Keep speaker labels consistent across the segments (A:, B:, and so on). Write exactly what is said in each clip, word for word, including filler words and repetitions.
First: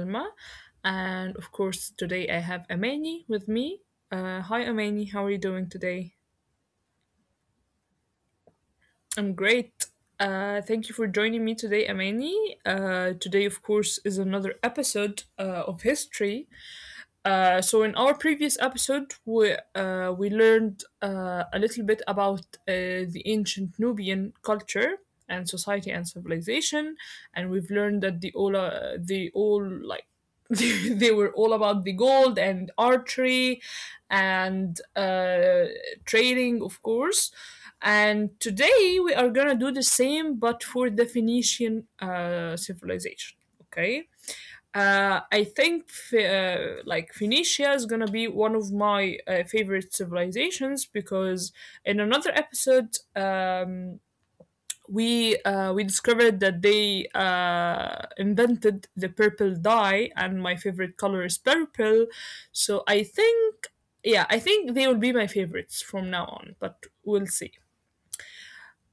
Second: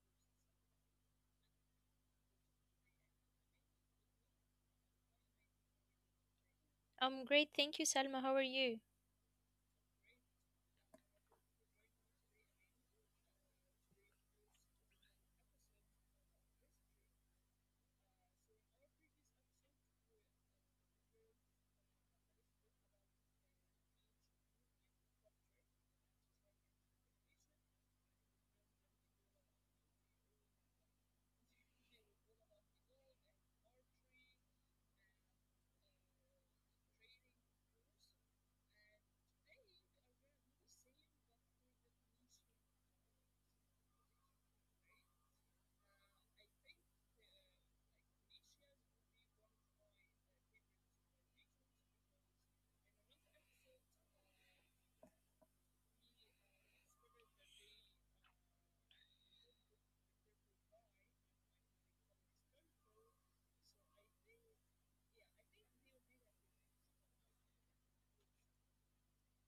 A: Salma. And of course, today I have Amani with me. Uh, hi, Amani. How are you doing today?
B: I'm great, thank you, Salma. How are you?
A: I'm great. Uh, thank you for joining me today, Amani. Uh, today, of course, is another episode uh, of history. Uh, so in our previous episode, we uh, we learned uh, a little bit about uh, the ancient Nubian culture and society and civilization, and we've learned that the all uh, they all like they, they were all about the gold and archery and uh, trading, of course. And today we are gonna do the same, but for the Phoenician uh, civilization. Okay. Uh, I think uh, like Phoenicia is gonna be one of my uh, favorite civilizations because in another episode um, we uh, we discovered that they uh, invented the purple dye and my favorite color is purple, so I think yeah, I think they will be my favorites from now on, but we'll see.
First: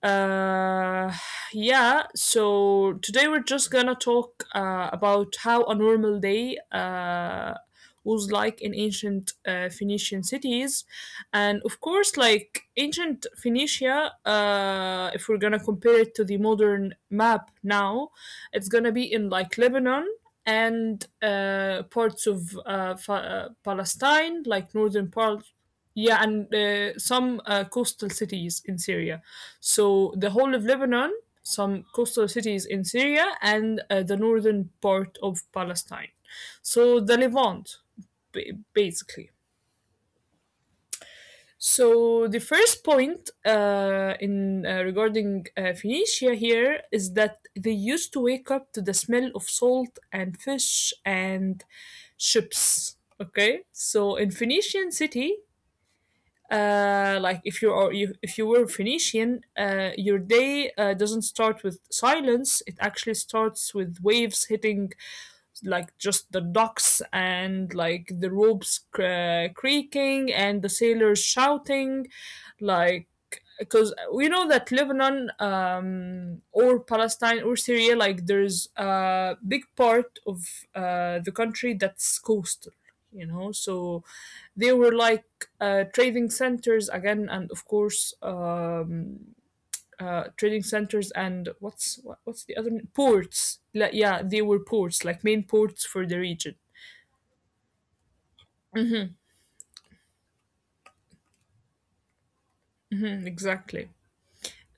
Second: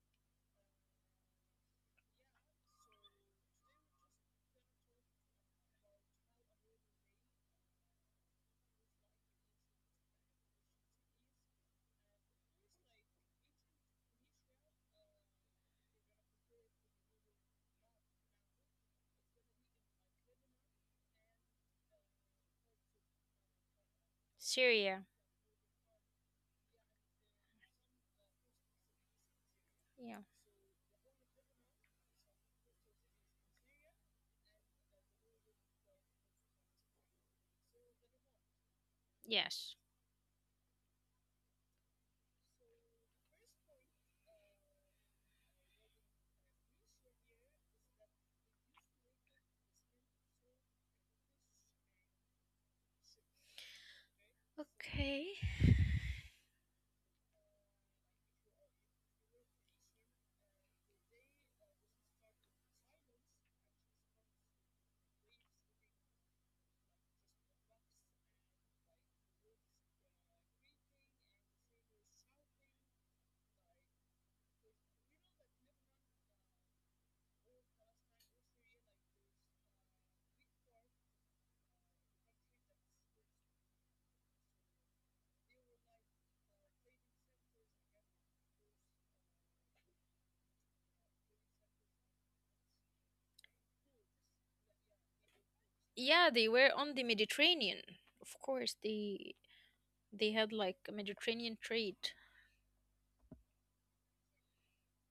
A: Uh, yeah, so today we're just gonna talk uh, about how a normal day uh, was like in ancient uh, Phoenician cities. And of course, like ancient Phoenicia, uh, if we're gonna compare it to the modern map now, it's gonna be in like Lebanon and uh, parts of uh, fa- uh, Palestine, like
B: Syria.
A: northern parts. Yeah, and uh, some uh, coastal cities in Syria.
B: Yeah.
A: So the whole of Lebanon, some coastal cities in Syria, and uh, the northern part of Palestine. So the Levant, ba- basically.
B: Yes.
A: So the first point uh, in uh, regarding uh, Phoenicia here is that they used to wake up to the smell of salt and fish and ships. Okay, so in Phoenician
B: Okay.
A: city, uh, like if you are you, if you were Phoenician, uh, your day uh, doesn't start with silence. It actually starts with waves hitting like just the docks and like the ropes cr- creaking and the sailors shouting, like, because we know that Lebanon um, or Palestine or Syria, like there's a big part of uh, the country that's coastal, you know, so they were like uh, trading centers again, and of course, um, uh, trading centers and what's what, what's the other n- ports? Like, yeah, they were ports, like main ports
B: Yeah,
A: for
B: they
A: the
B: were
A: region.
B: on the Mediterranean. Of course, they they had like a Mediterranean trade.
A: Hmm, exactly.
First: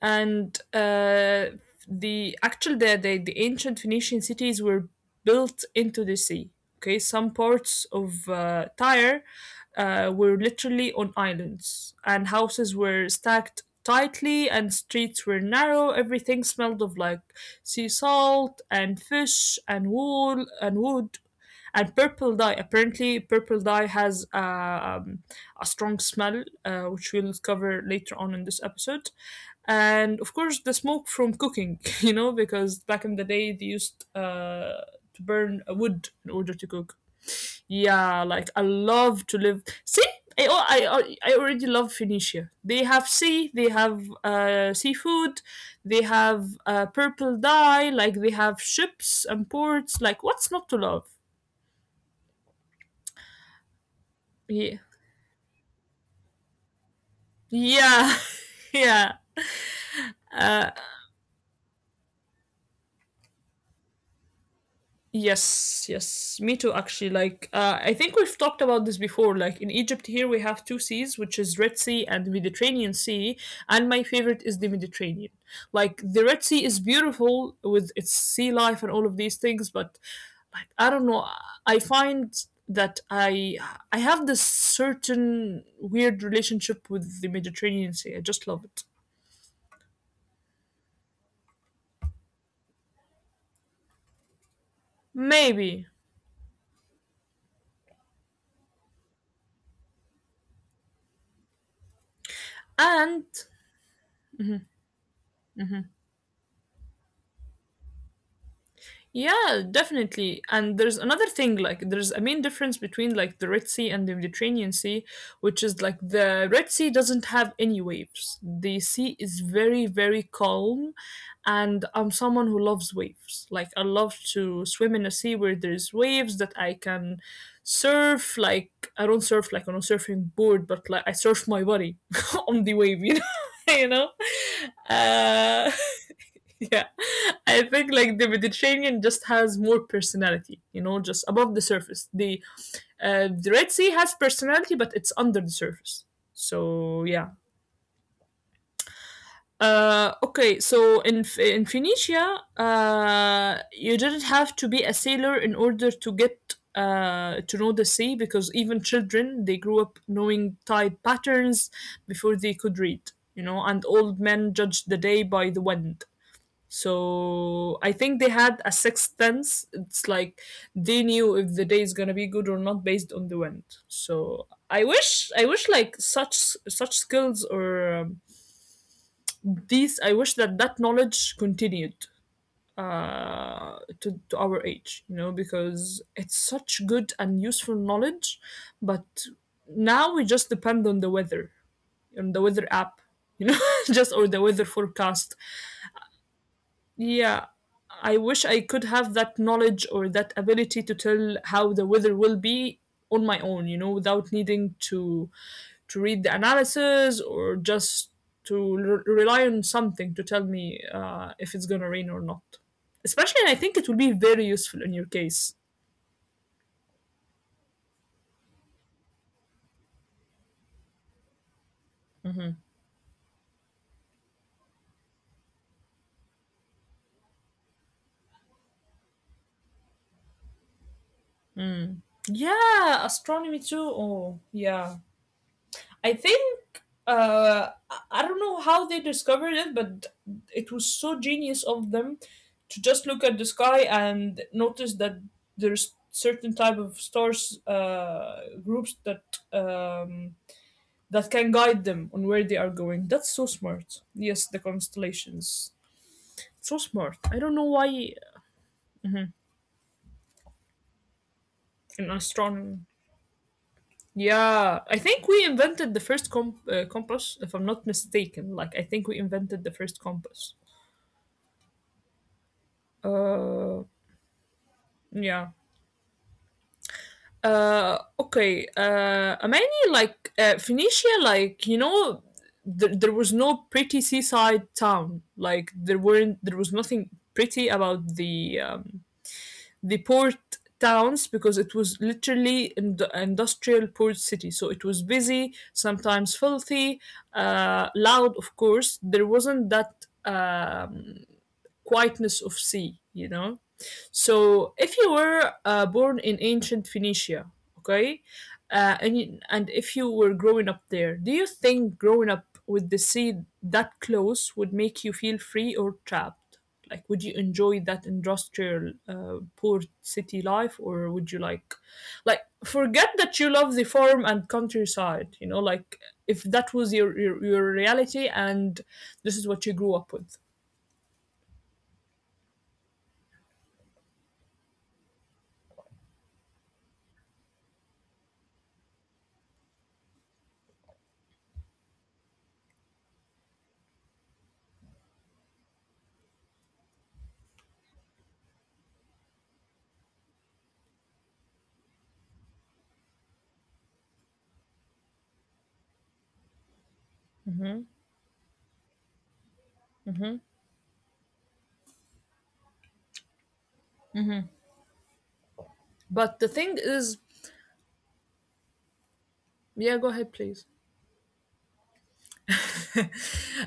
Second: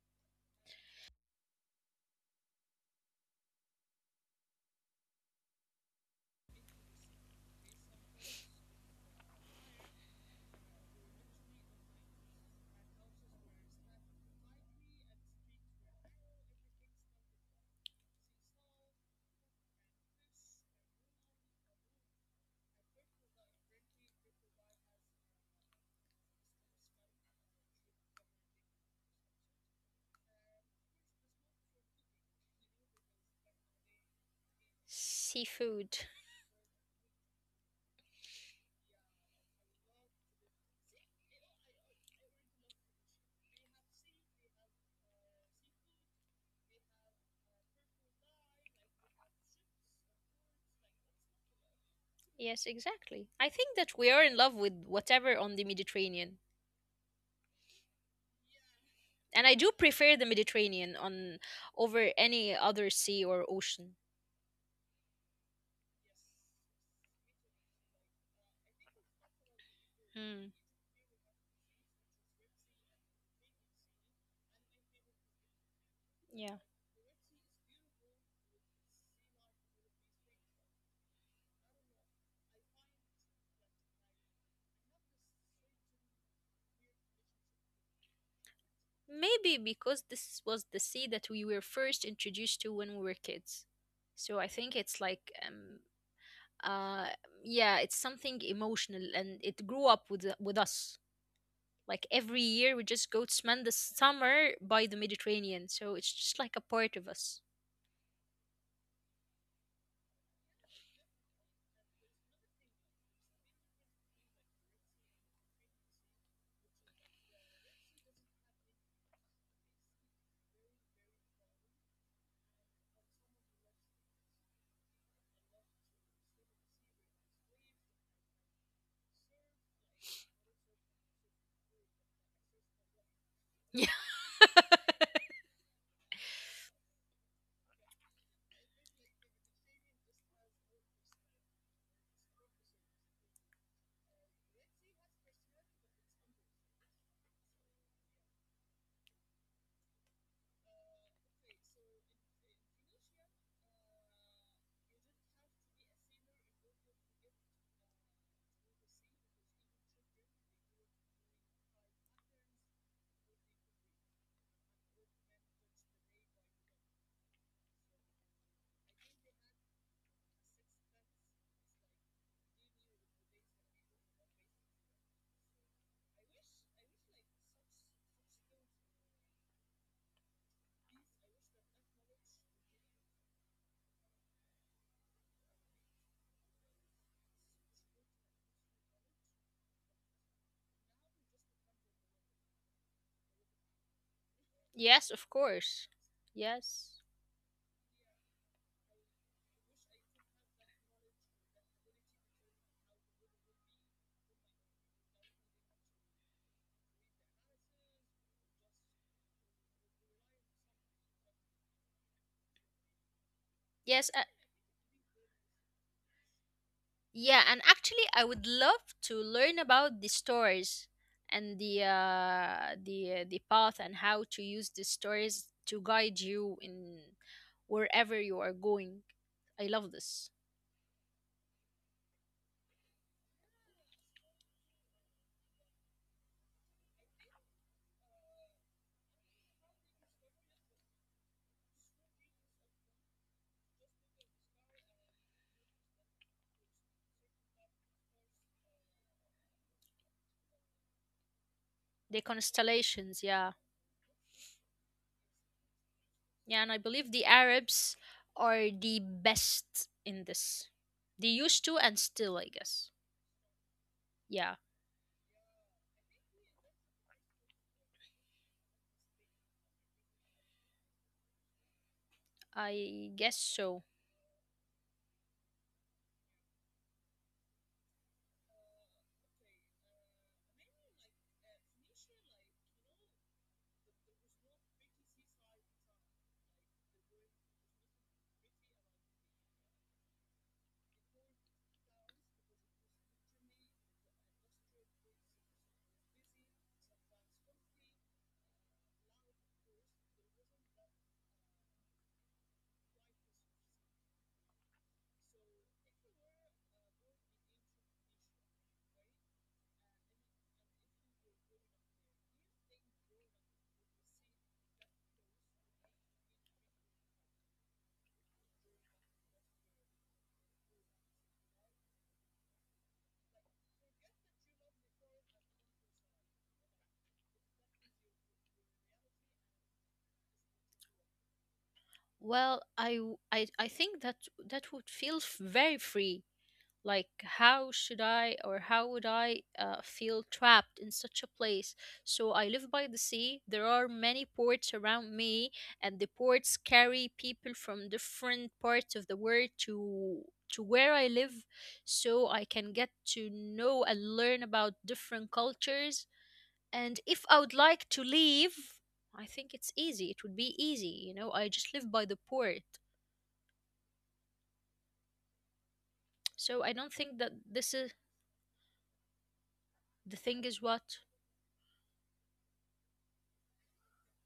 A: and uh, the actual the, the the ancient Phoenician cities were built into the sea. Okay, some parts of uh, Tyre uh, were literally on islands, and houses were stacked tightly, and streets were narrow. Everything smelled of like sea salt and fish and wool and wood. And purple dye. Apparently, purple dye has uh, um, a strong smell, uh, which we'll cover later on in this episode, and of course the smoke from cooking. You know, because back in the day they used uh to burn
B: Seafood.
A: wood in order to cook. Yeah, like I love to live see I oh, I I I already love Phoenicia. They have sea, they have uh seafood, they have uh purple dye, like they have ships and ports, like what's not to love?
B: Yes, exactly. I think that we are in love with
A: Yeah,
B: whatever on the Mediterranean.
A: yeah, yeah.
B: And I do prefer the Mediterranean
A: uh,
B: on over any other sea or ocean.
A: Yes, yes, me too, actually. Like, uh, I think we've talked about this before. Like, in Egypt,
B: Mm,
A: here we have two seas, which is Red Sea and Mediterranean Sea, and my favorite is the Mediterranean. Like,
B: yeah.
A: the Red Sea is beautiful with its sea life and all of these things, but like, I don't know, I find that I I have this certain weird relationship with the Mediterranean Sea. I just love it.
B: Maybe because this was the sea that we were first introduced to when we were kids. So I think it's like um
A: Maybe.
B: uh yeah, it's something emotional and it grew up with the- with us. Like every year we just go to spend the
A: And
B: summer by the Mediterranean. So it's just like a part of us.
A: yeah, definitely. And there's another thing, like there's a main difference between like the Red Sea and the Mediterranean Sea, which is like the Red Sea doesn't have any waves. The sea is very, very calm. And I'm someone who loves waves. Like I love to swim in a sea where there's waves that I can surf. Like I don't surf like on a surfing board, but like I surf my body on the wave, you know?
B: Yeah.
A: You know? Uh yeah, I think like the Mediterranean just has more personality, you know, just above the surface. The uh, the Red Sea has personality but it's under the surface, so yeah. Uh, okay, so in in Phoenicia, uh, you didn't have to be a sailor in order to get uh, to know the sea, because even children, they grew up knowing tide patterns before they could read, you know, and old men judged the day by the wind. So I think they had a sixth sense. It's like they knew if the day is gonna be good or not based on the wind. So I wish, I wish like such such skills or um, these. I wish that that knowledge continued uh, to to our age. You know, because it's such good and useful knowledge, but now we just depend on the weather, on the weather app. You know, just or the
B: Yes,
A: weather
B: of course.
A: forecast.
B: Yes.
A: Yeah, I wish I could have that knowledge or that ability to tell how the weather will be on my own, you know, without needing to to read the analysis or just to re- rely on something to tell me uh, if it's gonna rain or not.
B: Yes, uh,
A: Especially, I think it will be very useful in your case.
B: Yeah, and actually, I would love to learn about the stories and the uh, the the path and how to use the stories to guide you in wherever you are going. I love this.
A: Yeah, astronomy too. Oh, yeah. I think uh, I don't know how they discovered it, but it was so genius of them to just look at the sky and notice that there's certain type of stars uh, groups that um, that can
B: The
A: guide them on where they
B: constellations,
A: are
B: yeah,
A: going. That's so smart. Yes, the constellations.
B: yeah, and I believe the
A: So smart. I
B: Arabs
A: don't know why
B: are the best in this. They used to and still, I
A: in
B: guess.
A: astronomy.
B: Yeah,
A: Yeah, I think we invented the first comp- uh, compass, if I'm not mistaken. Like, I think we invented the first compass.
B: I guess so.
A: Uh, yeah. Uh, okay. Uh, Amani, like uh, Phoenicia, like you know, th- there was no pretty seaside town. Like there weren't, there was nothing pretty about the um, the port towns, because it was literally an industrial port city, so it was busy, sometimes filthy, uh, loud. Of course there wasn't that um, quietness of sea, you know. So if you were uh, born in ancient Phoenicia, okay, uh, and you, and if you were growing up there, do you think growing up with the sea that close would make you feel free or trapped? Like, would you enjoy that industrial uh, poor city life, or would you like, like, forget that you love the farm and countryside? You know, like if that was your your, your reality and this is what you grew up with.
B: Well, I w- I I think that that would feel f- very free. Like, how should I or how would I uh, feel trapped in such a place? So, I live by the sea. There are many ports around me, and the ports carry people from different parts of the world to to where I live so I can get to know and learn about different cultures. And if I would like to leave, I think it's easy. It would be easy, you know. I just live by the port. So I don't
A: But the
B: think that
A: thing
B: this
A: is,
B: is the thing
A: yeah,
B: is
A: go ahead,
B: what.
A: please.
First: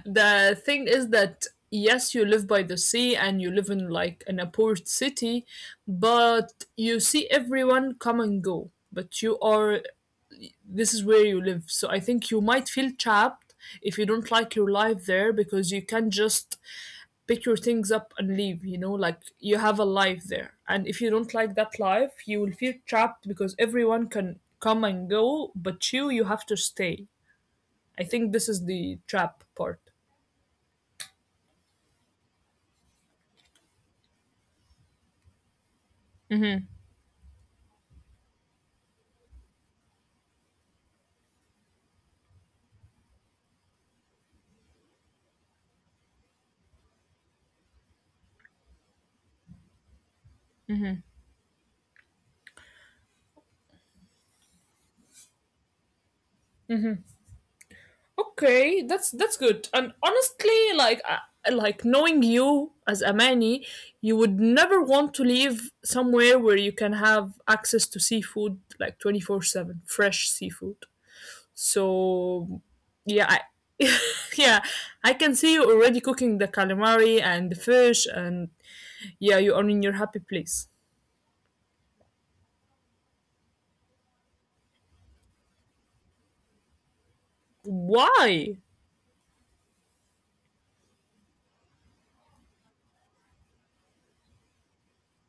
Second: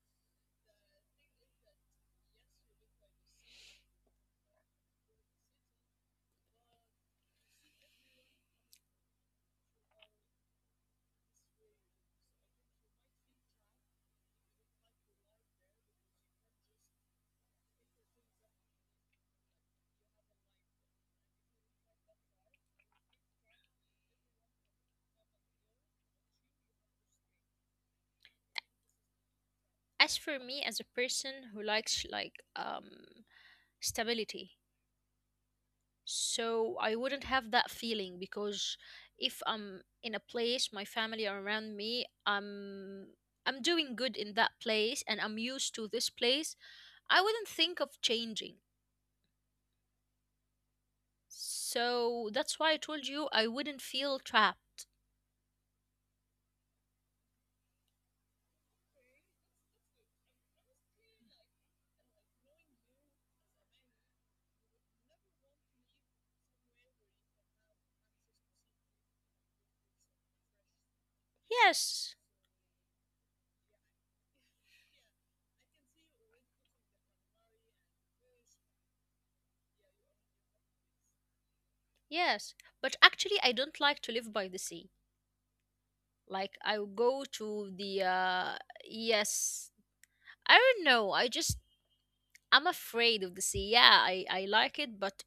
A: The thing is that yes, you live by the sea and you live in like in a port city, but you see everyone come and go, but you are, this is where you live, so I think you might feel trapped if you don't like your life there, because you can't just pick your things up and leave, you know. Like, you have a life there, and if you don't like that life you will feel trapped because everyone can come and go but you you have to stay. I think this is the trap part.
B: As for me, as a person who likes like um stability, so I wouldn't have that feeling because if I'm in a place, my family are around me, i'm i'm doing good in that place and I'm used to this place. I wouldn't think of changing. So that's why I told you I wouldn't feel trapped.
A: Okay, that's that's good. And honestly, like uh, like knowing you as Amani, you would never want to live somewhere where you can have access to seafood like twenty four seven, fresh seafood.
B: Yes.
A: So, yeah, I, yeah, I can see you already cooking the calamari and the fish, and yeah, you are in your happy place.
B: Yes, but actually I don't like to live by the sea. Like I will go to the
A: Why?
B: uh yes. I don't know. I just I'm afraid of the sea. Yeah, I I like it, but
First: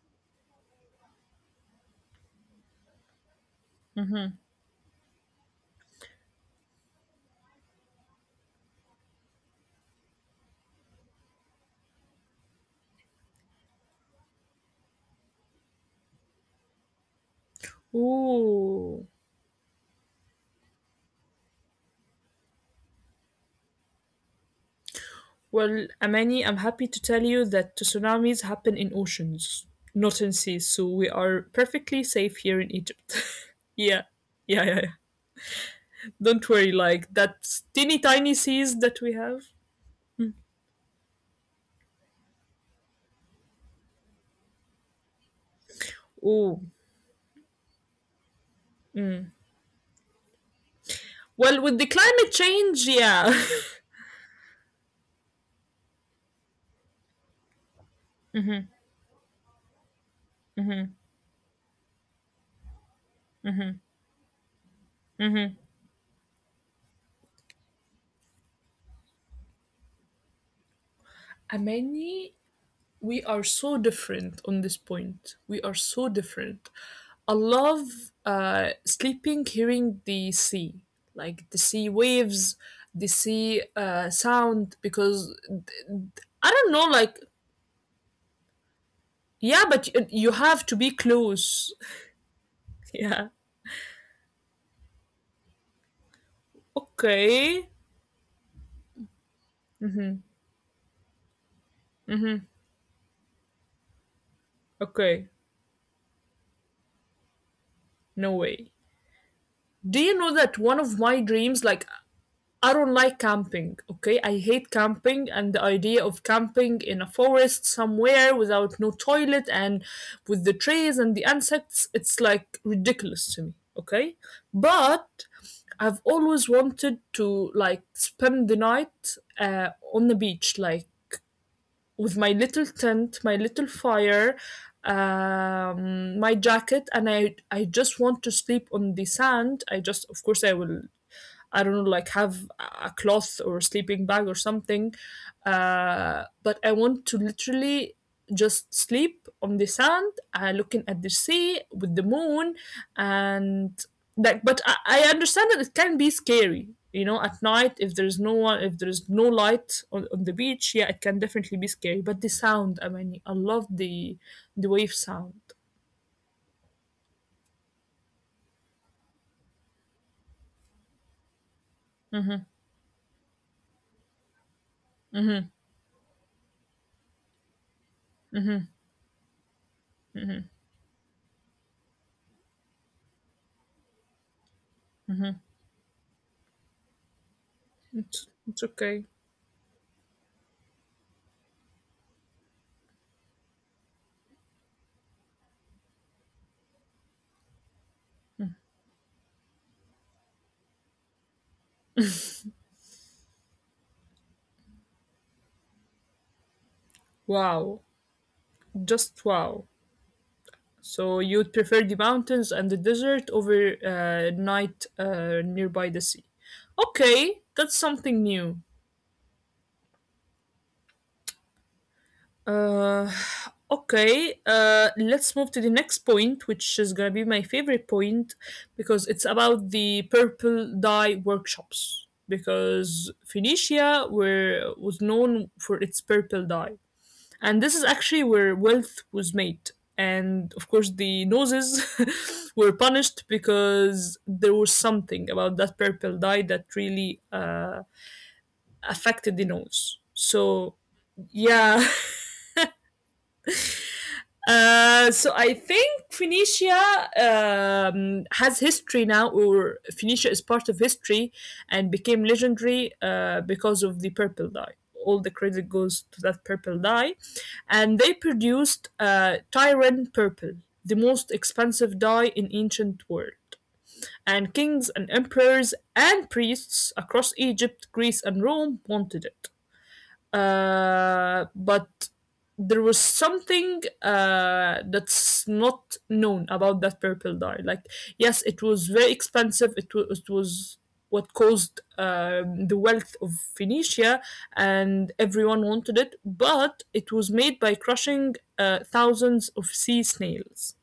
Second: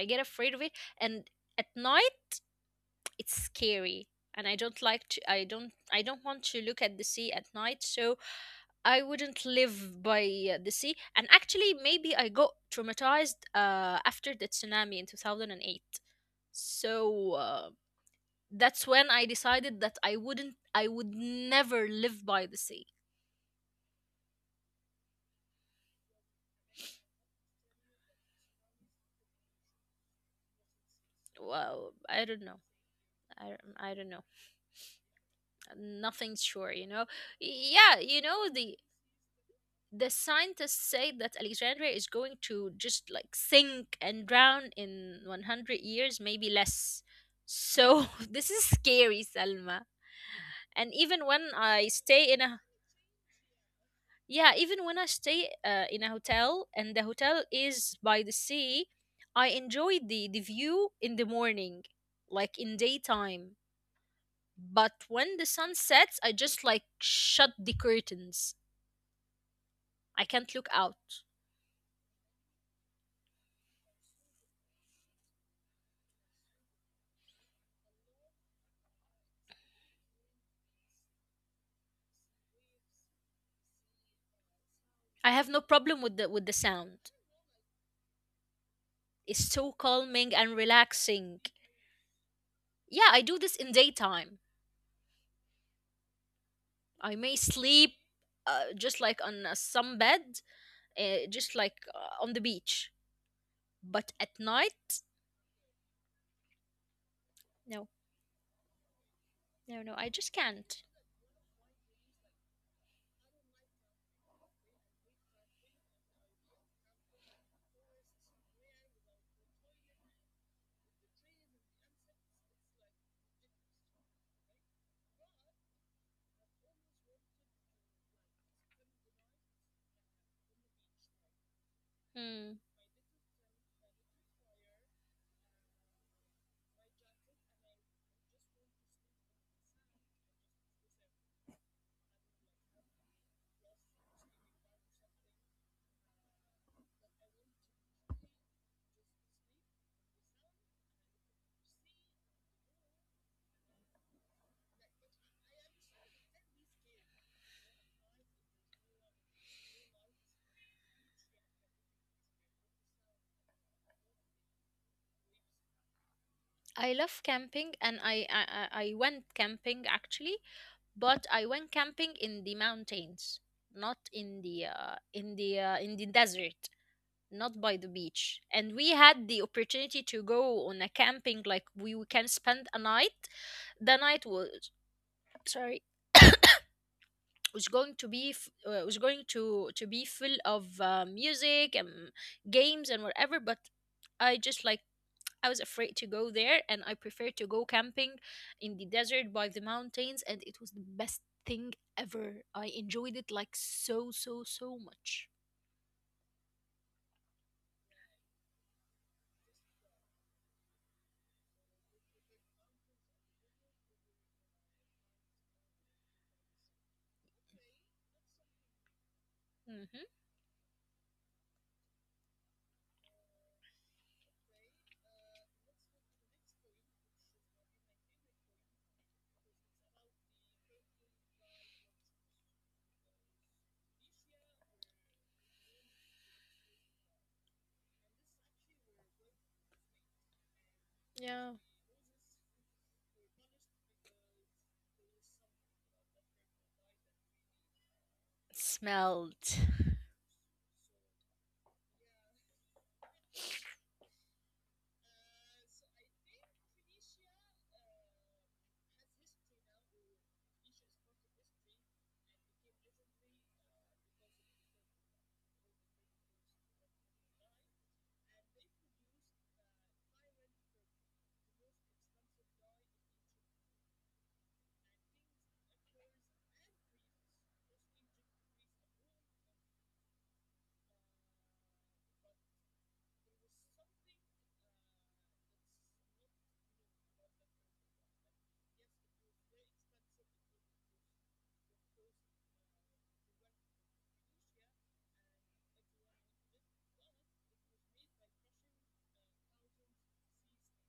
B: I get afraid of it. And at night, it's scary, and I don't like to. I don't. I don't want to look at the sea at night. So I wouldn't live by uh, the sea. And actually, maybe I got traumatized uh, after the tsunami in two thousand and eight. So uh, that's
A: Ooh.
B: when I decided that I wouldn't. I would never live by the sea.
A: Well, Amani, I'm happy to tell you that tsunamis happen in oceans, not in seas, so we are
B: Well,
A: perfectly
B: I don't
A: safe
B: know.
A: here in Egypt.
B: I, I
A: Yeah.
B: don't know.
A: Yeah, yeah, yeah.
B: Nothing's
A: Don't
B: sure,
A: worry,
B: you know.
A: like that
B: Yeah,
A: teeny
B: you
A: tiny
B: know the
A: seas that we have.
B: the scientists say that Alexandria is going to just like sink and drown in one hundred years, maybe
A: Oh,
B: less. So this is scary, Salma. And even when
A: well, with
B: I
A: the
B: stay
A: climate
B: in a
A: change, yeah.
B: yeah, even when i stay uh, in a hotel and the hotel is by the sea, I enjoy the the view in the morning, like in daytime. But when the sun sets, I just like shut the curtains. I can't look out.
A: Amani, we are so different on this point. We are so different. I love uh, sleeping hearing the sea, like the sea waves, the sea uh, sound,
B: I
A: because
B: have no
A: th-
B: problem
A: th-
B: with the with the
A: I don't know,
B: sound.
A: like,
B: It's
A: yeah,
B: so
A: but y-
B: calming
A: you
B: and
A: have to be
B: relaxing.
A: close.
B: Yeah, I
A: Yeah.
B: do this in daytime. I may
A: Okay.
B: sleep uh, just like on a sunbed, uh, just like uh, on the beach. But at night,
A: Okay.
B: no,
A: No way.
B: no, no,
A: Do
B: I
A: you
B: just
A: know that
B: can't.
A: one of my dreams, like, I don't like camping, okay? I hate camping and the idea of camping in a forest somewhere without no toilet and with the trees and the insects, it's like ridiculous to me, okay? But I've always wanted to like spend the night uh, on the beach, like with my
B: Hmm.
A: little tent, my little fire, um, my jacket, and I I just want to sleep on the sand. I just, of course, I will, I don't know, like have a cloth or sleeping bag or something. Uh, but I want to literally just sleep on the sand, uh, looking at the sea with the moon, and like. But I, I understand that it can be scary, you know, at night if there's no one, if there's no light on, on the beach. Yeah, it can definitely be scary. But the sound, I mean, I love the the wave sound.
B: I love camping, and I, I I I went camping actually, but I went camping in the mountains, not in the uh, in the uh, in the desert. Not by the beach. And we had the opportunity to go on a camping, like we, we can spend a night. The night was sorry, was going to
A: It's
B: be f-
A: it's
B: uh, was
A: okay.
B: going to to be full of uh, music and games and whatever, but I just like I was afraid to go there and I preferred to go camping in the desert by the mountains. And it was the best thing ever. I enjoyed it like so so so much.
A: Wow, just wow. So you'd prefer the mountains and the desert over uh, night uh, nearby the sea. Okay, that's something new.
B: Hmm.
A: Uh, okay, uh, let's move to the next point, which is gonna be my favorite point because it's about the purple dye workshops. Because Phoenicia were was known for its purple dye, and this is actually where wealth was made, and of course the noses were punished because there was something about that purple dye that really uh, affected the
B: Smelled.
A: nose, so yeah. Uh, so I think Phoenicia um, has history now, or Phoenicia is part of history and became legendary uh, because of the purple dye. All the credit goes to that purple dye, and they produced uh, Tyran purple, the most expensive dye in ancient world. And kings and emperors and priests across Egypt, Greece, and Rome wanted it, uh, but there was something uh, that's not known about that purple dye. Like, yes, it was very expensive. It was, it was what caused um, the wealth of Phoenicia, and everyone wanted it. But it was made by crushing uh, thousands of sea snails.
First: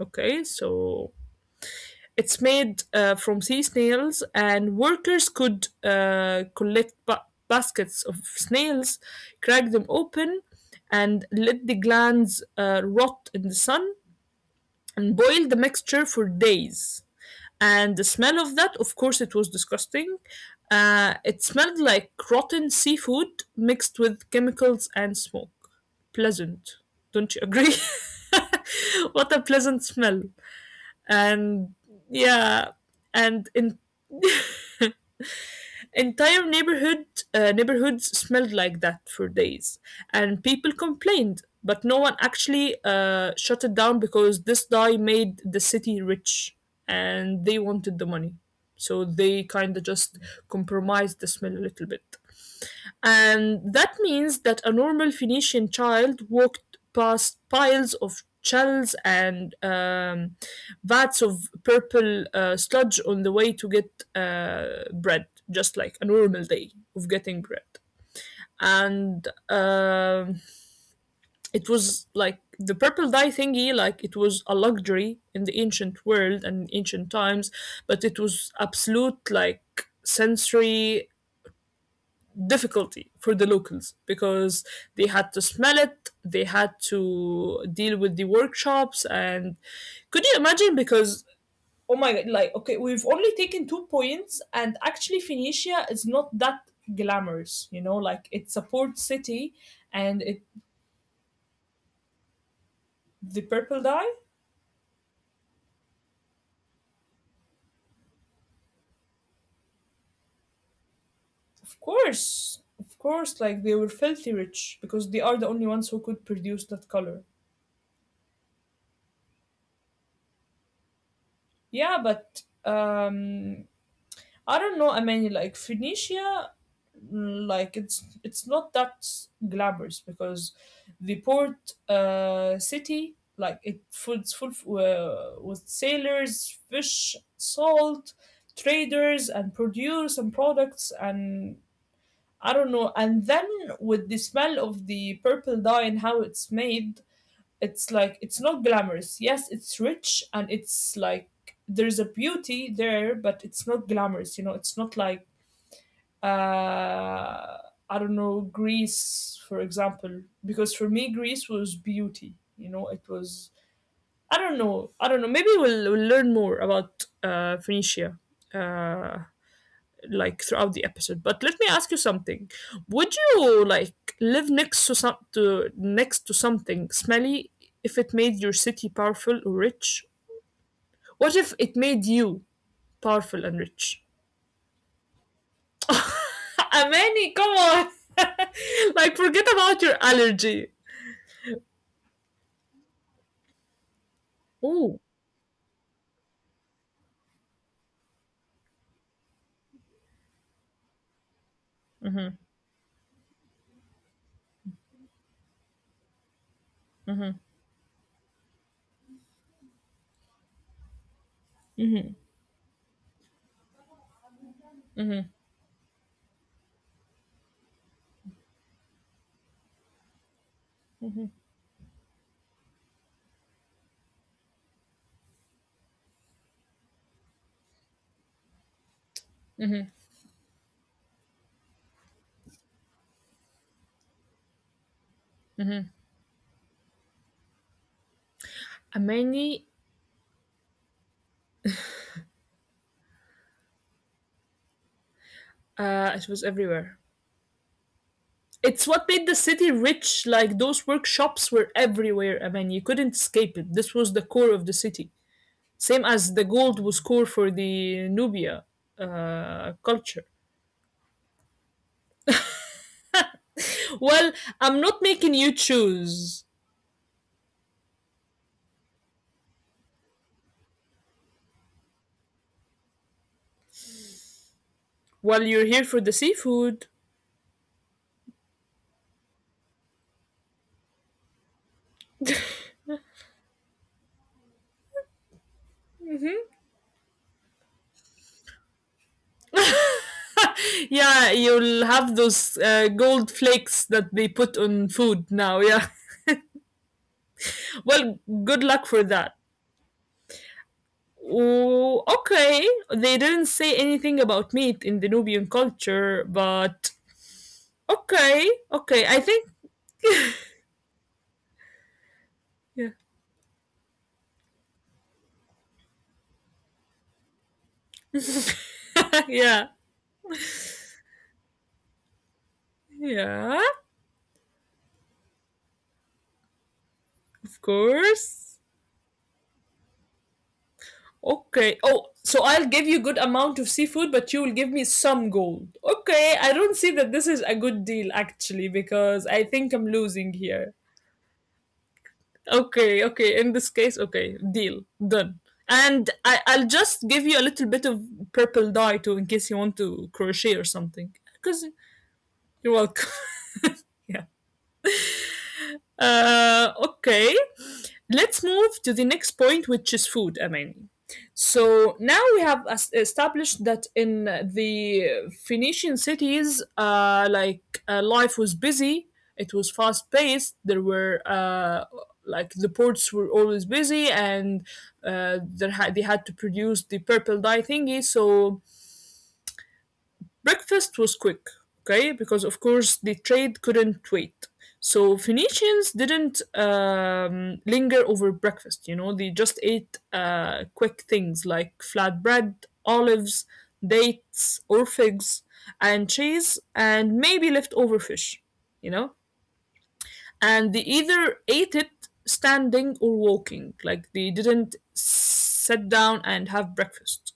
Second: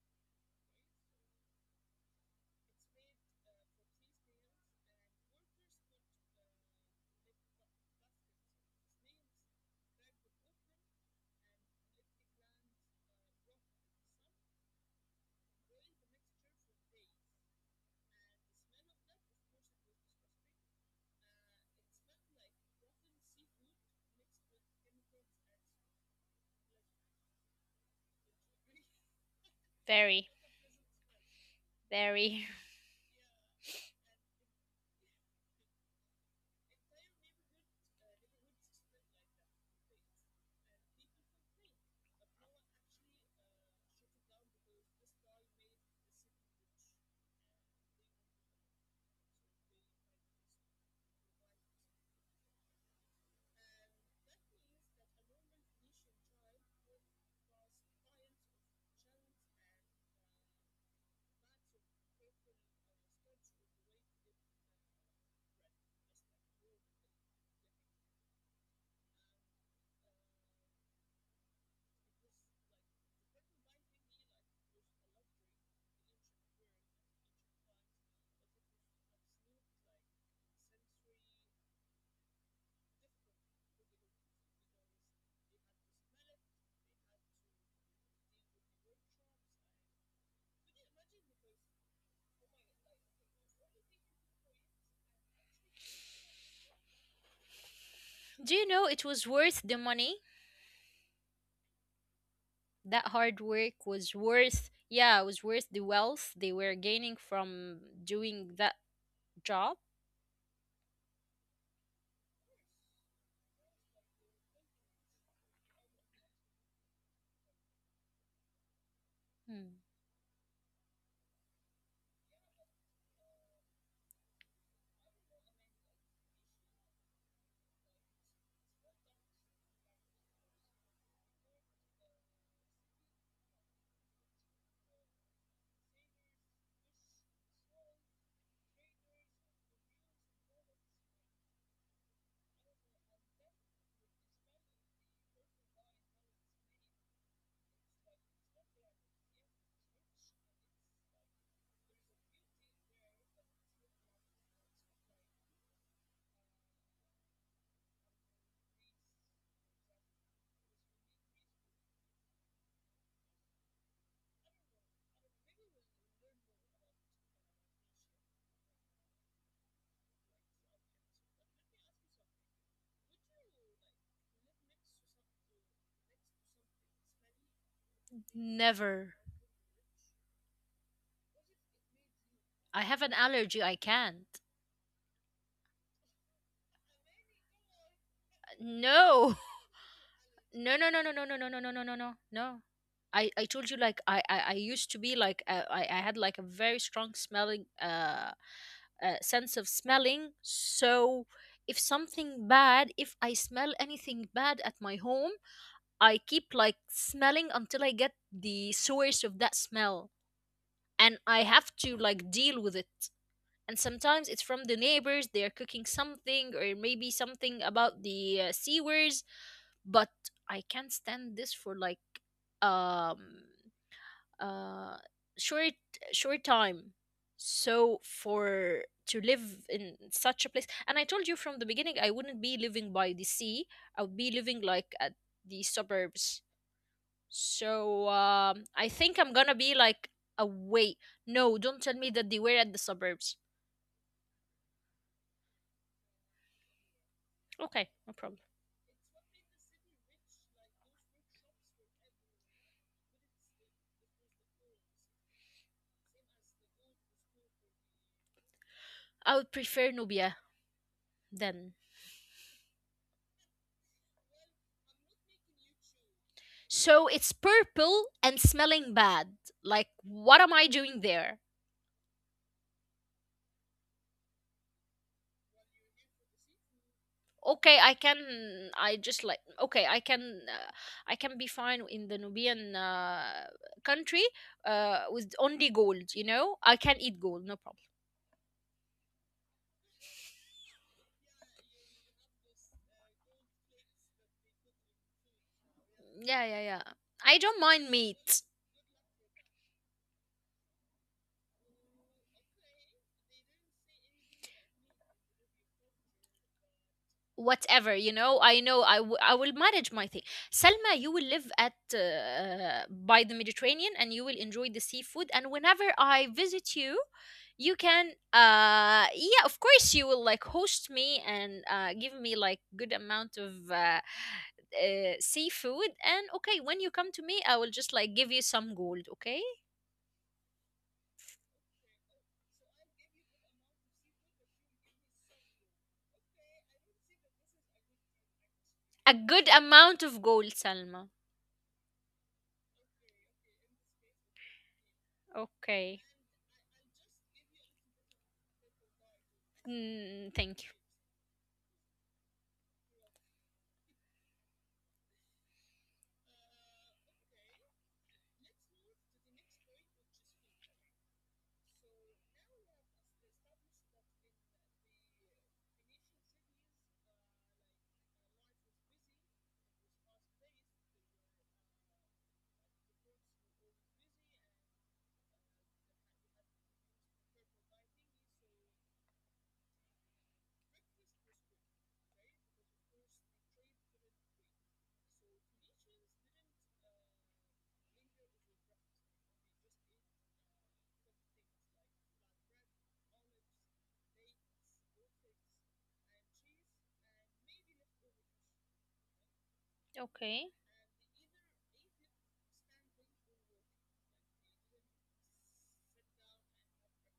A: Okay, so it's made uh, from sea snails, and workers could uh, collect ba- baskets of snails, crack them open, and let the glands uh, rot in the sun, and boil the mixture for days. And the smell of that, of course, it was disgusting. Uh, it smelled like rotten seafood mixed with chemicals and smoke. Pleasant, don't you agree? What a
B: Very.
A: pleasant smell. And
B: Very.
A: yeah, and in entire neighborhood uh, neighborhoods smelled like that for days, and people complained, but no one actually uh, shut it down because this guy made the city rich, and they wanted the money, so they kind of just compromised the smell a little bit. And that means that a normal Phoenician child walked past piles of shells and um, vats of purple uh, sludge on the way to get uh, bread, just like a normal day of getting bread. And um it was like the purple dye thingy, like it was a luxury in the ancient world and ancient times, but it was absolute like sensory difficulty for the locals because they had to smell it, they had to deal with the workshops, and could you imagine? Because oh my god, like okay, we've only taken two points, and actually Phoenicia is not that glamorous, you know, like
B: Do
A: it's a
B: you know
A: port
B: it was
A: city,
B: worth the money?
A: and it
B: That hard
A: the purple
B: work
A: dye,
B: was worth, yeah, was worth the wealth they were gaining from doing that job?
A: of course, of course, like they were filthy rich because they are the only ones who could produce that color.
B: Hmm.
A: Yeah, but um I don't know. I mean, like Phoenicia, mm, like it's it's not that glamorous because the port uh, city, like it full it's full uh, with sailors, fish, salt, traders, and produce and products, and I don't know. And then with the smell of the purple dye and how it's made, it's like it's not glamorous. Yes, it's rich and it's like there's a beauty there, but it's not glamorous. You know, it's not like uh, I don't know, Greece, for example, because for me, Greece was beauty. You know, it was, I don't know, I don't know. Maybe we'll, we'll learn more about uh, Phoenicia uh, like throughout the episode. But let me ask you something. Would you like live next to some to next to something smelly if it made your city
B: Never.
A: powerful or rich? What if it made you
B: I have an
A: powerful and
B: allergy. I
A: rich?
B: can't.
A: Amani, come on. Like forget
B: No.
A: about your allergy.
B: No, no, no, no, no, no, no, no, no, no, no, no. No. I, I told you like I, I, I
A: Oh,
B: used to be like uh, I, I had like a very strong smelling uh, uh sense of smelling. So if something bad if I smell anything bad at my home, I keep like smelling until I get the source of that smell, and I have to like deal with it. And sometimes it's from the neighbors, they are cooking something or maybe something about the uh, sewers, but I can't stand this for like um uh short short time. So for to live in such a place, and I told you from the beginning I wouldn't be living by the sea. I would be living like at the suburbs. So um, I think I'm
A: Amani,
B: gonna be like away. No, don't tell me that they were at the suburbs.
A: uh, it was everywhere.
B: Okay, no problem.
A: It's what made the city rich. Like those workshops were everywhere, Amani. You couldn't escape it. This was the core of the city. Same as the gold was core for the Nubia
B: I would
A: uh,
B: prefer
A: culture.
B: Nubia then.
A: Well, I'm not making you choose.
B: So it's purple and smelling bad. Like, what am I doing there?
A: While you're here for the seafood,
B: Okay, I can. I just like. Okay, I can. Uh, I can be fine in the Nubian uh, country uh, with only gold. You know, I can eat gold, no problem.
A: yeah, you'll have those uh, gold flakes that they put on food now. Yeah.
B: Yeah, yeah, yeah. I don't mind
A: Well,
B: meat.
A: good luck for that. Oh, okay. They didn't say anything about meat in the Nubian culture, but
B: Whatever, you
A: okay,
B: know, I know
A: okay.
B: I
A: I
B: w-
A: think
B: I will manage my thing. Selma you will live at
A: yeah,
B: uh, by the Mediterranean and you will enjoy the seafood, and whenever I visit you, you can uh yeah,
A: yeah,
B: of course you will like host me and uh give me like good amount
A: yeah.
B: of uh, uh seafood. And okay, when you come to me,
A: Of
B: I will just like give you
A: course.
B: some gold. Okay.
A: Okay. Oh, so I'll give you good amount of seafood, but you will give me some gold. Okay. I don't see that this is a good deal actually, because
B: A
A: I
B: good
A: think I'm
B: amount
A: losing
B: of gold,
A: here.
B: Salma.
A: Okay, okay. In this case, okay, deal, done. And
B: Okay.
A: I, I'll just give you a little bit of purple dye too, in case you want to
B: Mm,
A: crochet or
B: thank you.
A: something. Because you're welcome. Yeah. Uh, okay. Let's move to the next point, which is food, Amani. So now we have es- established that in the Phoenician cities, uh, like uh, life was busy, it was fast paced. There were uh, like the ports were always busy, and uh, there had they had to produce the purple dye thingy. So breakfast was quick, okay, because of course the trade couldn't wait. So Phoenicians didn't um, linger over breakfast, you know, they just ate uh, quick things like flatbread, olives, dates, or figs, and cheese, and maybe leftover fish, you know?
B: Okay.
A: And they either ate it standing or walking, like they didn't sit down and have breakfast.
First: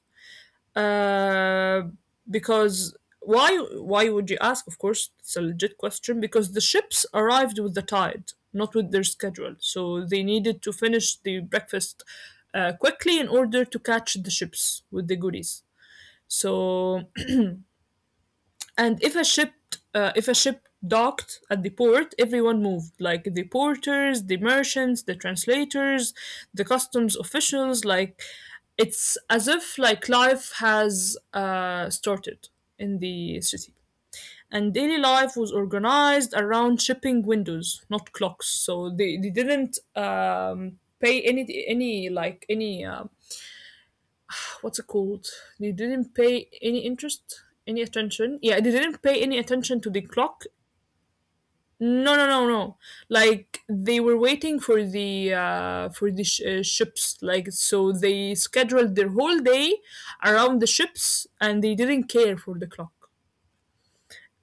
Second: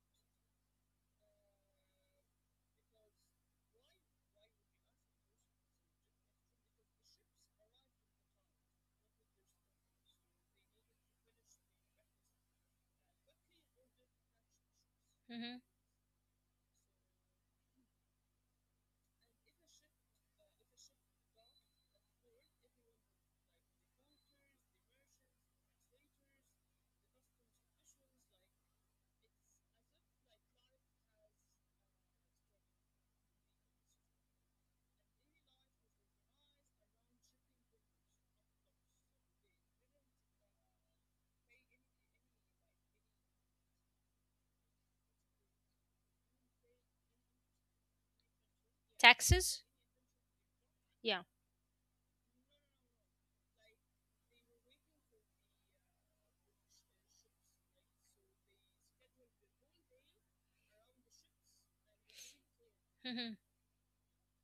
A: Uh, because why why would you ask? Of course, it's a legit question because the ships arrived with the tide, not with their schedule. So they needed to finish the breakfast uh, quickly in order to catch the ships with the
B: Hmm.
A: goodies. So and if a ship uh, if a ship docked at the port, everyone moved like the porters, the merchants, the translators, the customs officials, like it's as if like life has uh, started in the city, and daily life was organized around shipping windows, not clocks. So they, they didn't um, pay any any like any um, what's it called? They didn't pay any interest, any attention. Yeah, they didn't pay any
B: Taxes.
A: attention to the clock.
B: Yeah.
A: No, no, no, no. Like they were waiting for the uh, for the sh- uh, ships. Like so, they scheduled their whole day around the ships, and they didn't care for the clock.
B: Mhm.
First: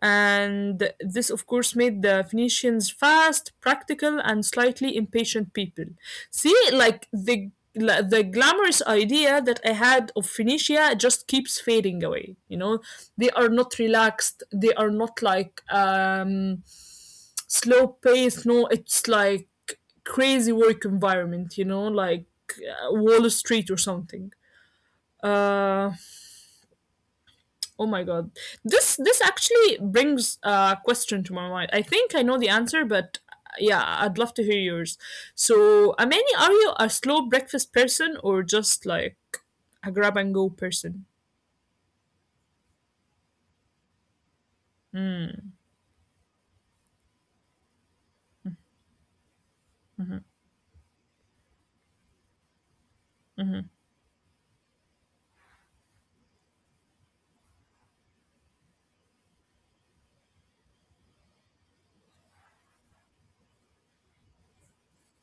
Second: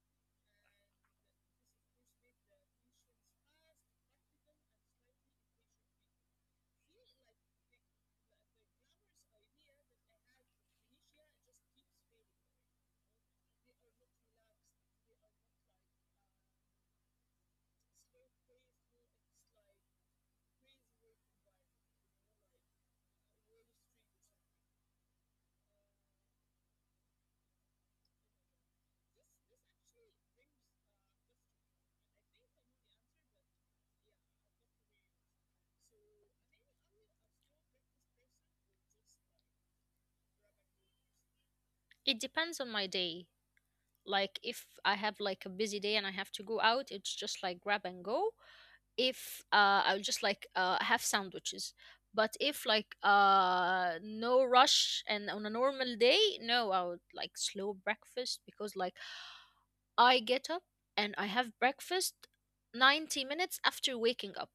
A: And this, of course, made the Phoenicians fast, practical, and slightly impatient people. See, like the the glamorous idea that I had of Phoenicia just keeps fading away. You know, they are not relaxed. They are not like um, slow pace. No, it's like crazy work environment. You know, like uh, Wall Street or something. Uh, Oh my god. This this actually brings a question to my mind. I think I know the answer, but uh, yeah, I'd love to hear yours. So, Amani, are you a slow breakfast person or just like a grab and go person?
B: It depends on my day. Like if I have like a busy day and I have to go out, it's just like grab and go. If uh I'll just like uh have sandwiches. But if like uh no rush and on a normal day, no, I would like slow breakfast because like I get up and I have breakfast ninety minutes after waking up.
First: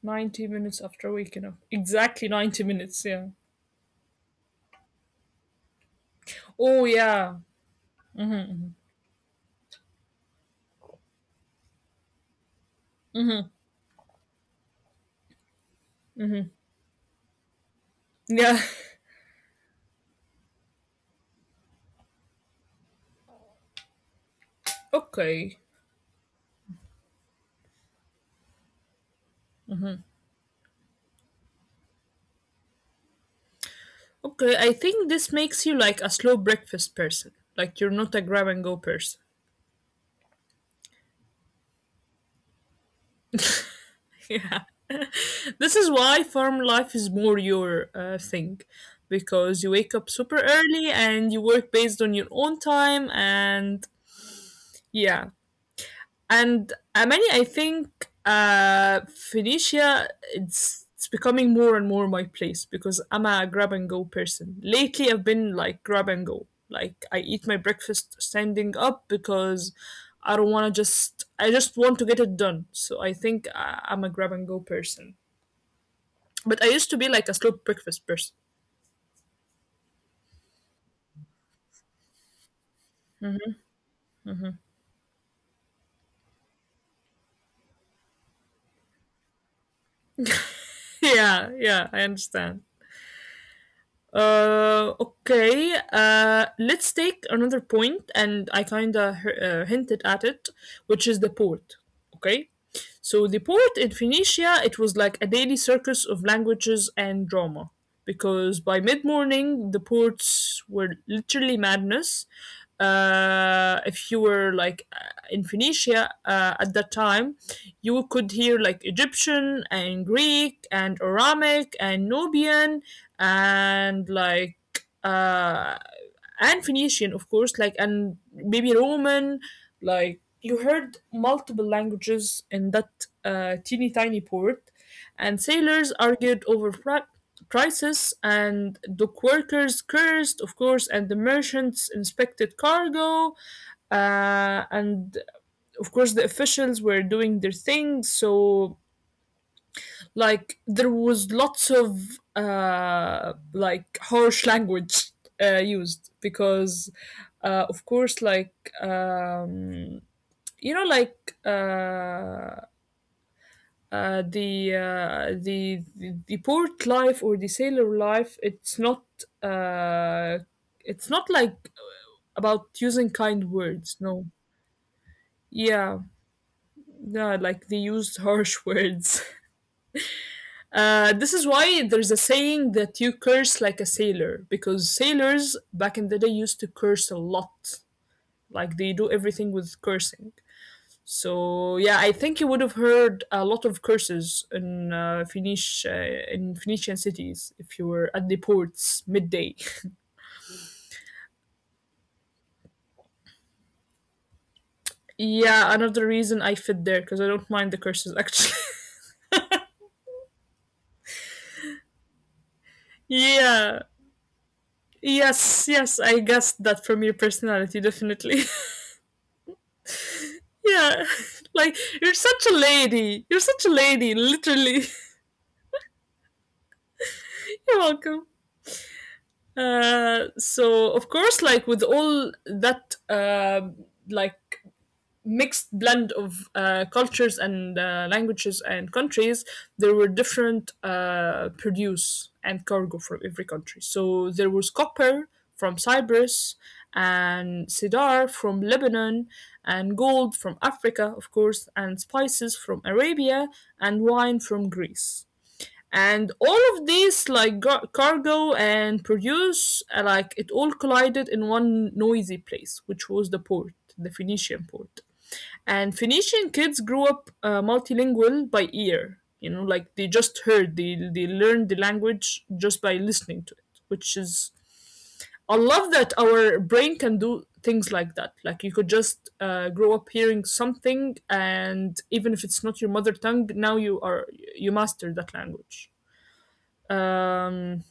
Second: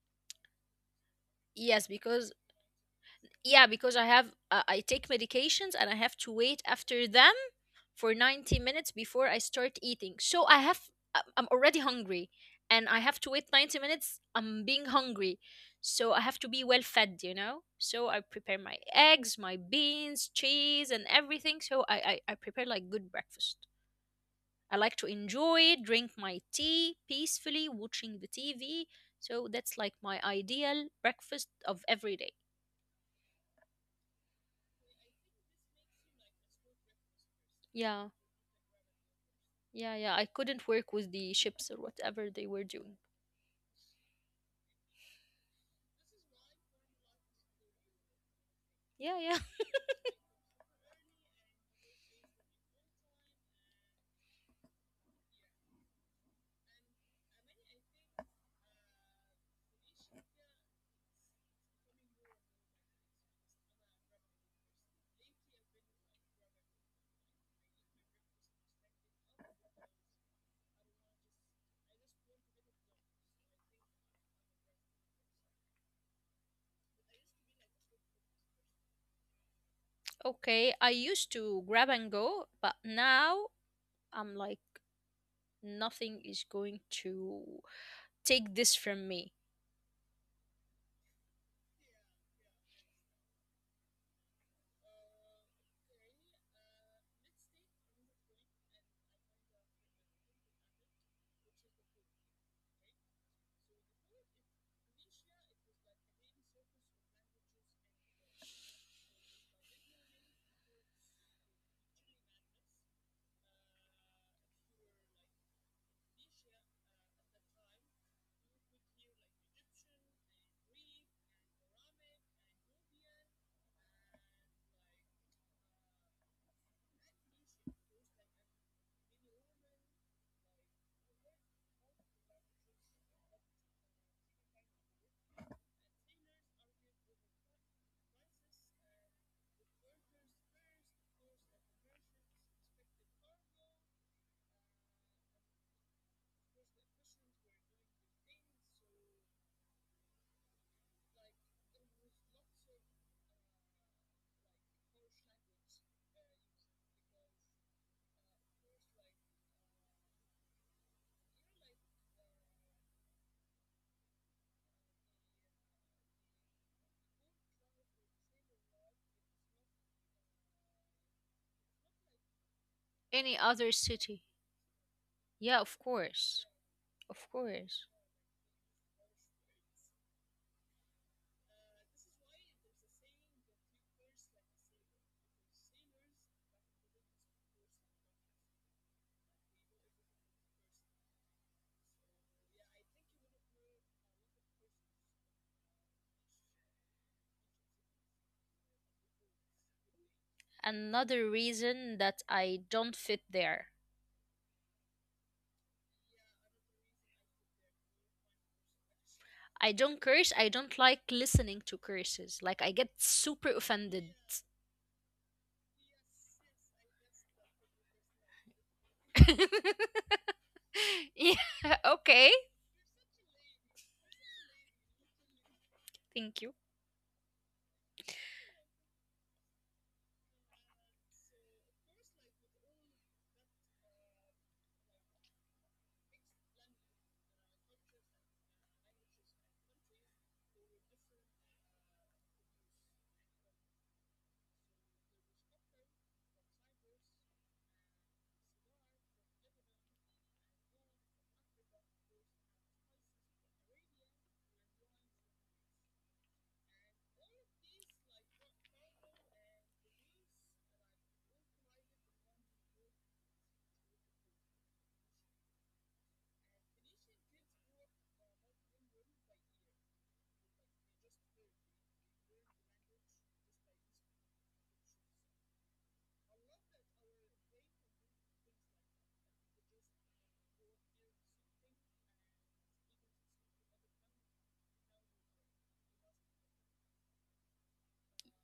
A: ninety minutes after waking up.
B: Yes,
A: Exactly
B: because
A: ninety minutes, yeah.
B: yeah because i have uh, I take medications and I have to wait
A: Oh
B: after
A: yeah.
B: them for ninety minutes before I start eating. So I have I- I'm already hungry and I have to wait ninety minutes, I'm being hungry. So I have to be well fed, you know, so I
A: Yeah.
B: prepare my eggs, my beans, cheese and everything. So i i, I prepare like good breakfast. I like to
A: Okay.
B: enjoy drink my tea peacefully watching the TV. So that's like my ideal breakfast of every day.
A: Okay, I think this makes you like a slow breakfast person. Like you're not
B: Yeah,
A: a grab and go person.
B: yeah, yeah. I couldn't work with the ships or whatever they were doing.
A: Yeah. This is why farm life is more your uh, thing
B: Yeah, yeah.
A: because you wake up super early and you work based on your own time, and yeah, and uh, many I think uh Phoenicia, it's it's becoming more and more my place because I'm a grab and go person. Lately I've been like grab and go. Like I eat my breakfast standing up because I don't want to just I just want to get it done. So I think I, I'm a grab and go person. But I used to be like a slow breakfast person.
B: Okay, I used to grab and go, but now I'm like, nothing is going to take this from me.
A: Yeah, yeah, I understand. Uh, okay. Uh, let's take another point, and I kind of uh, hinted at it, which is the port. Okay. So the port in Phoenicia, it was like a daily circus of languages and drama. Because by mid morning, the ports were literally madness. Uh, if you were like uh, in Phoenicia uh, at that time, you could hear like Egyptian and Greek and Aramic and Nubian and like uh, and Phoenician, of course, like and maybe Roman. Like you heard multiple languages in that uh, teeny tiny port, and sailors argued over pri- prices, and dock workers cursed, of course, and the merchants inspected cargo, uh, and of course the officials were doing their thing. So like there was lots of uh, like harsh language uh, used because uh, of course like um, you know like uh, uh, the, uh, the the the port life or the sailor life, it's not uh, it's not like about
B: Any
A: using
B: other
A: kind
B: city?
A: words. No.
B: Yeah, of
A: Yeah.
B: course. Of
A: Yeah,
B: course.
A: like they used harsh words. Uh, this is why there's a saying that you curse like a sailor, because sailors back in the day used to curse a lot. Like they do everything with cursing. So yeah, I think you would have heard a lot of curses in uh, Phoenish uh, in Phoenician cities if you were at the ports midday.
B: Another reason that I don't fit there.
A: Yeah, another reason I fit there because I don't mind the curses actually.
B: I don't curse. I don't like listening to curses. Like, I get super offended.
A: yeah. Yes, yes, I guessed that from your personality, definitely. Yeah,
B: Yeah,
A: like
B: okay.
A: you're such a lady. You're such a lady, literally.
B: Thank you.
A: You're welcome. Uh, so of course, like with all that, uh, like mixed blend of uh, cultures and uh, languages and countries, there were different uh, produce and cargo from every country. So there was copper from Cyprus and cedar from Lebanon and gold from Africa, of course, and spices from Arabia and wine from Greece. And all of these, like gar- cargo and produce, uh, like it all collided in one noisy place, which was the port, the Phoenician port. And Phoenician kids grew up uh, multilingual by ear. You know, like they just heard, they, they learned the language just by listening to it, which is, I love that our brain can do things like that. Like you could just uh, grow up hearing something, and even if it's not your mother tongue, now you are, you master that language. Um,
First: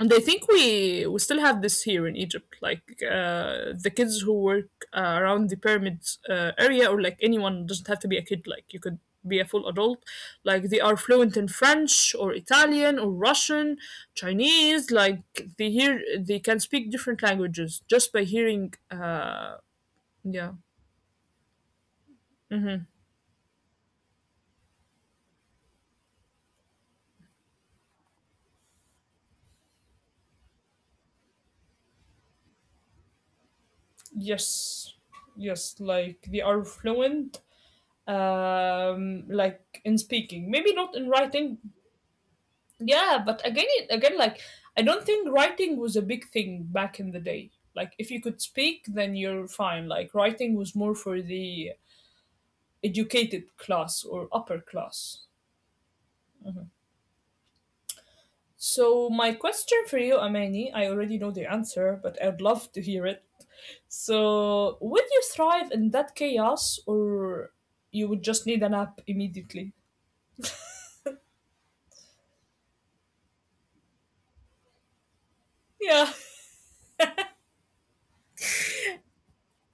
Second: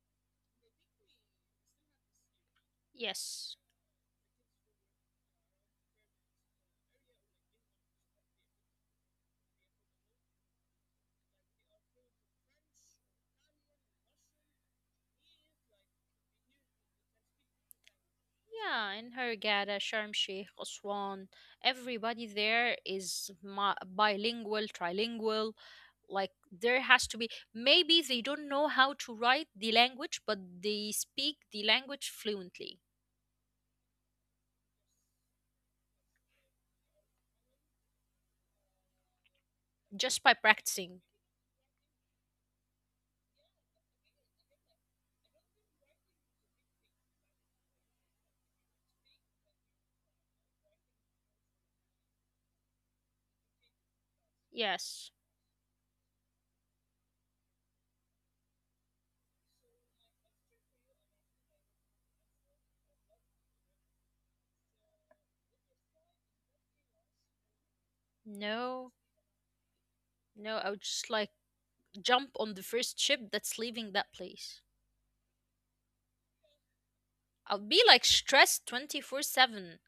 A: and I think we we still have this here in Egypt, like
B: Yes.
A: uh, the kids who work uh, around the pyramids uh, area, or like anyone doesn't have to be a kid. Like you could be a full adult. Like they are fluent in French or Italian or Russian, Chinese. Like they hear they can speak different languages just by
B: Yeah,
A: hearing.
B: in Hurghada,
A: Uh,
B: Sharm Sheikh,
A: yeah.
B: Aswan, everybody there is ma- bilingual, trilingual. Like there has to be. Maybe they don't know how to write the language, but they speak the language fluently
A: Yes. Yes. Like they are fluent. Um, like in
B: just by
A: speaking, maybe
B: practicing.
A: not in writing. Yeah, but again, it- again, like I don't think writing was a big thing back in the day. Like if you could speak, then you're fine. Like writing was more for the educated class or upper
B: Yes.
A: class. So my question for you, Amani, I already know the answer, but I'd love to hear it. So would you thrive in that chaos, or you would just need an
B: No,
A: app immediately?
B: no, I would just like jump on the first ship that's leaving that place.
A: Yeah,
B: I'll be like stressed twenty-four seven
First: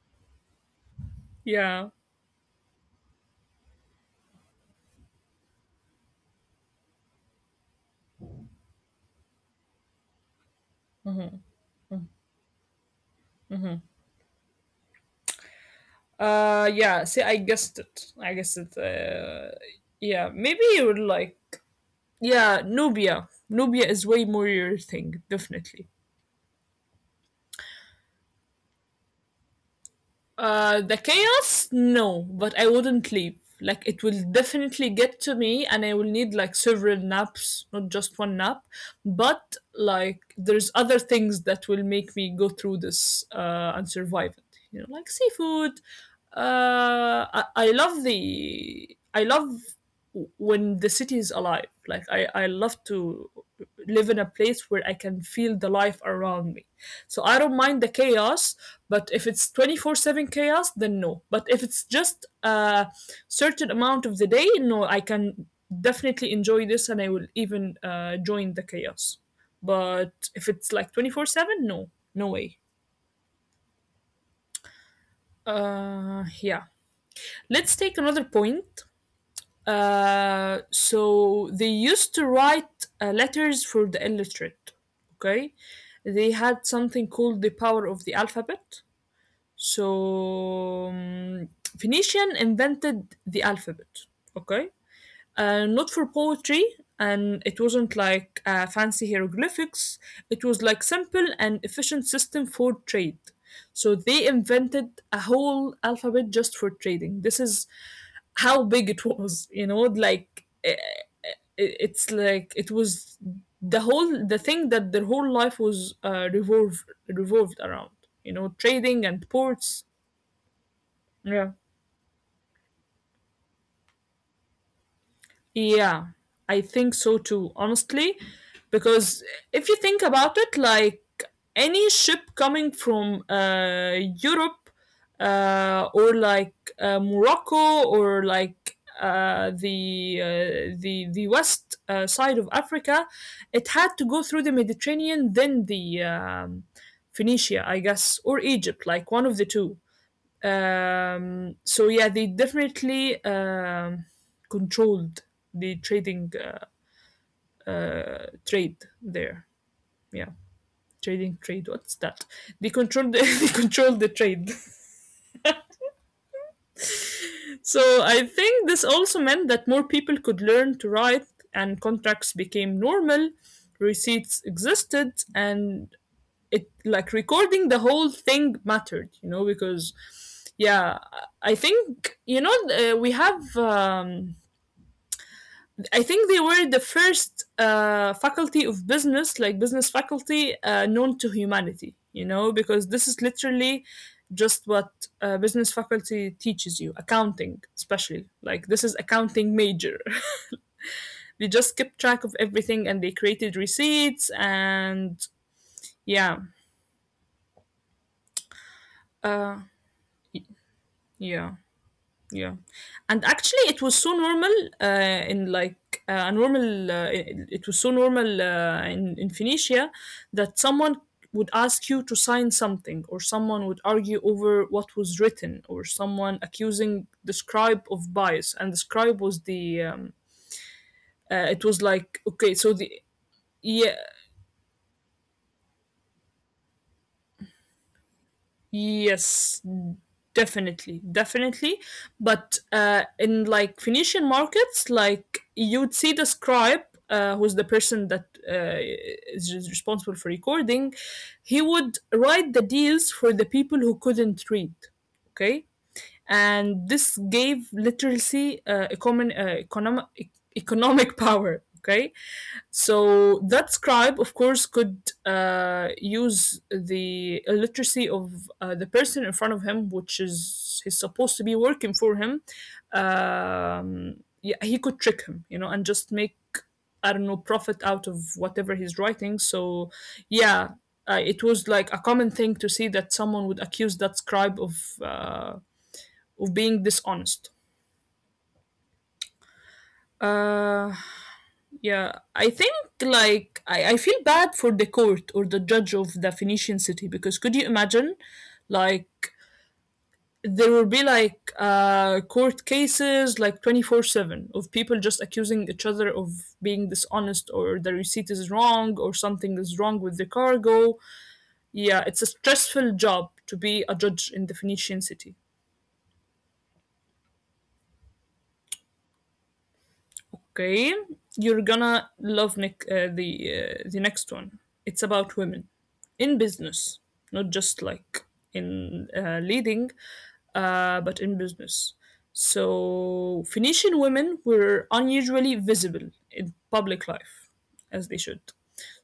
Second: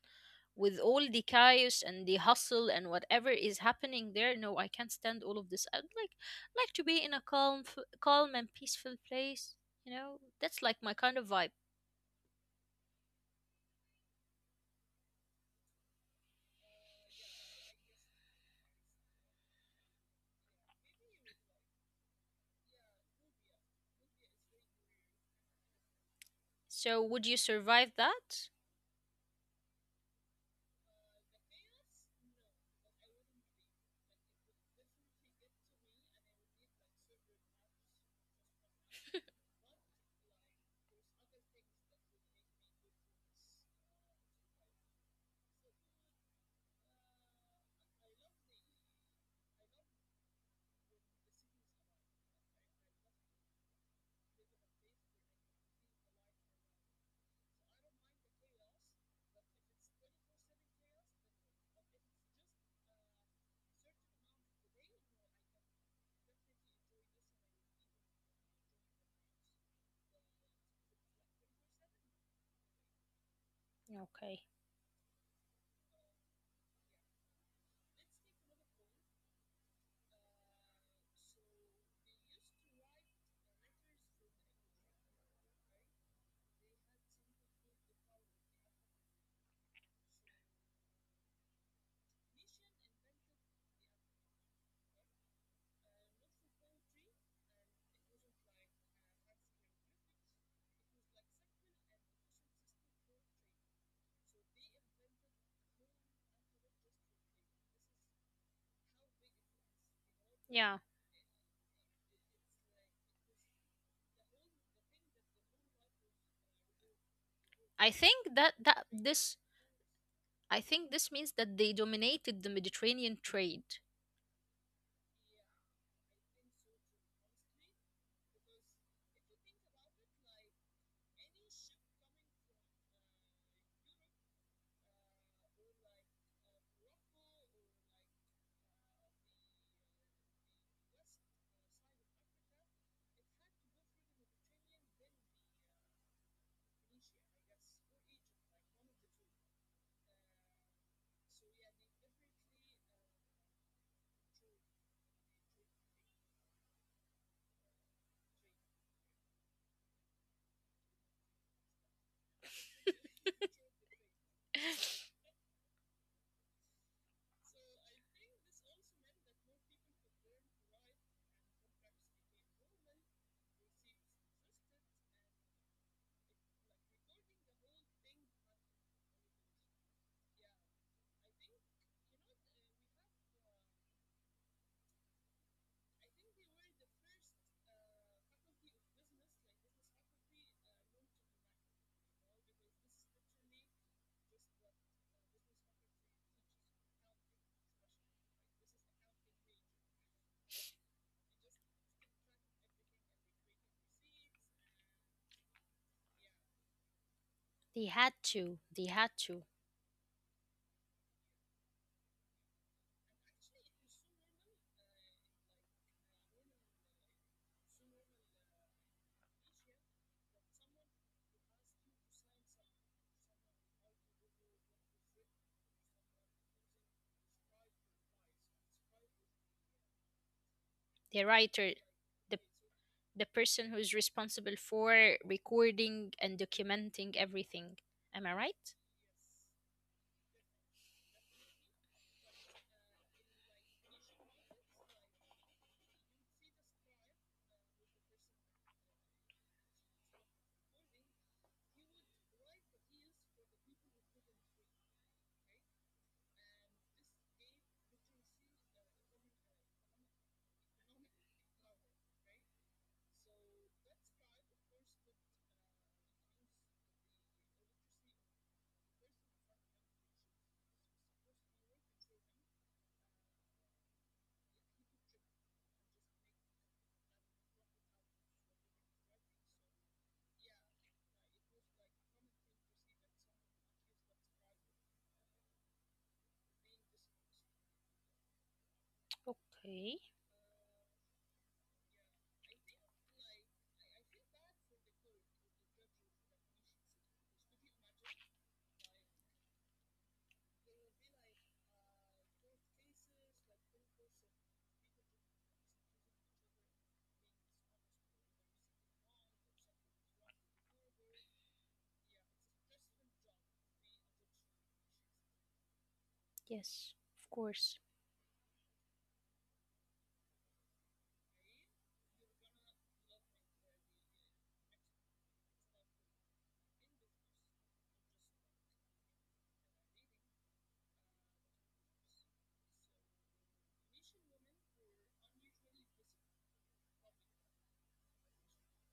B: with all the chaos
A: yeah,
B: and the hustle and whatever is happening there. No, I can't stand all of this. I'd like like to be in a calm f- calm and peaceful place, you know? That's like my kind of vibe.
A: uh, yeah. See, I guessed it. I guessed it. Uh, yeah, maybe you would like Yeah, Nubia. Nubia is way more your thing, definitely.
B: So would you survive that?
A: Uh, the chaos? No, but I wouldn't leave. Like, it will definitely get to me, and I will need like several naps, not just one nap. But like, there's other things that will make me go through this uh, and survive it. You know, like seafood. Uh, I, I love the. I love when the city is alive. Like, I, I love to live in a place where I can feel the life around me so I don't mind the chaos, but if it's twenty-four seven chaos, then no. But if it's just a certain amount of the day, no, I can definitely enjoy this and I will even uh, join the chaos. But if it's like twenty-four seven, no, no way. Uh, yeah. Let's take another point. Uh, so they used to write uh, letters for the illiterate. Okay, they had something called the power of the alphabet. So, um, Phoenician invented the alphabet, okay? Uh, not for poetry, and it wasn't like uh, fancy hieroglyphics. It was like simple and efficient system for trade. So they invented a whole alphabet just for trading. This is how big it was, you know, like
B: Yeah.
A: eh, it- it's like it was the whole the thing that their whole life was uh, revolved revolved around
B: I
A: you know
B: think that
A: trading
B: that
A: and
B: this
A: ports
B: I think this
A: yeah.
B: means that they dominated the Mediterranean trade.
A: Yeah, I think so too, honestly. Because if you think about it, like any ship coming from uh, Europe uh, or like uh, Morocco or like uh, the uh, the the west uh, side of Africa, it had to go through the Mediterranean, then the um, Phoenicia, I guess, or Egypt, like one of the two. Um, so yeah, they definitely um, controlled the trading uh, trade there. Yeah, trading trade. What's that? They controlled the, they controlled the trade. So I think this also meant that more people could learn to write, and contracts became normal. Receipts existed, and it like recording the whole thing mattered. You know because yeah, I think you know uh, we have. Um, I think they were the first uh, faculty of business, like business faculty, uh, known to humanity, you know, because this is literally just what uh, business faculty teaches you accounting especially like this is accounting major they just kept track of everything and they created receipts and yeah
B: They had to. They had
A: uh
B: to.
A: yeah Yeah, and actually, it was so normal uh, in like uh, a normal. Uh, it, it was so normal uh, in in Phoenicia that someone would ask you to sign something, or someone would argue over what was written, or someone accusing the scribe of bias, and the scribe was the. Um, uh,
B: The
A: it was
B: writer,
A: like
B: the
A: okay, so the
B: the person
A: yeah
B: who's responsible for recording and documenting everything. Am I right?
A: Yes, definitely, definitely. But uh, in like Phoenician markets, like you'd see the scribe, uh, who's the person that uh, is res- responsible for recording, he would write the deals for the people who couldn't read. Okay, and this gave literacy uh, a common uh, economic economic power. Okay, so that scribe, of course, could uh, use the illiteracy of uh, the person in front of him, which is he's supposed to be working for him. Um, yeah, he could trick him, you know, and just make I don't know profit out of whatever he's writing. So yeah, uh, it was like a common thing to see that someone would accuse that scribe of uh, of being dishonest.
B: Okay.
A: Uh, Yeah, I think like I, I feel bad for the court or the judge of the Phoenician city because could you imagine like there will be like uh court cases like twenty-four seven of people just accusing each other of being dishonest or the receipt is wrong or something is wrong with the cargo. Yeah, it's a stressful job to be a judge in the Phoenician city.
B: Yes, of course.
A: Okay, you're gonna love Nick, uh, the uh, the next one. It's about women in business, not just like in uh, leading, uh, but in business. So Phoenician women were unusually visible in public life, as they should.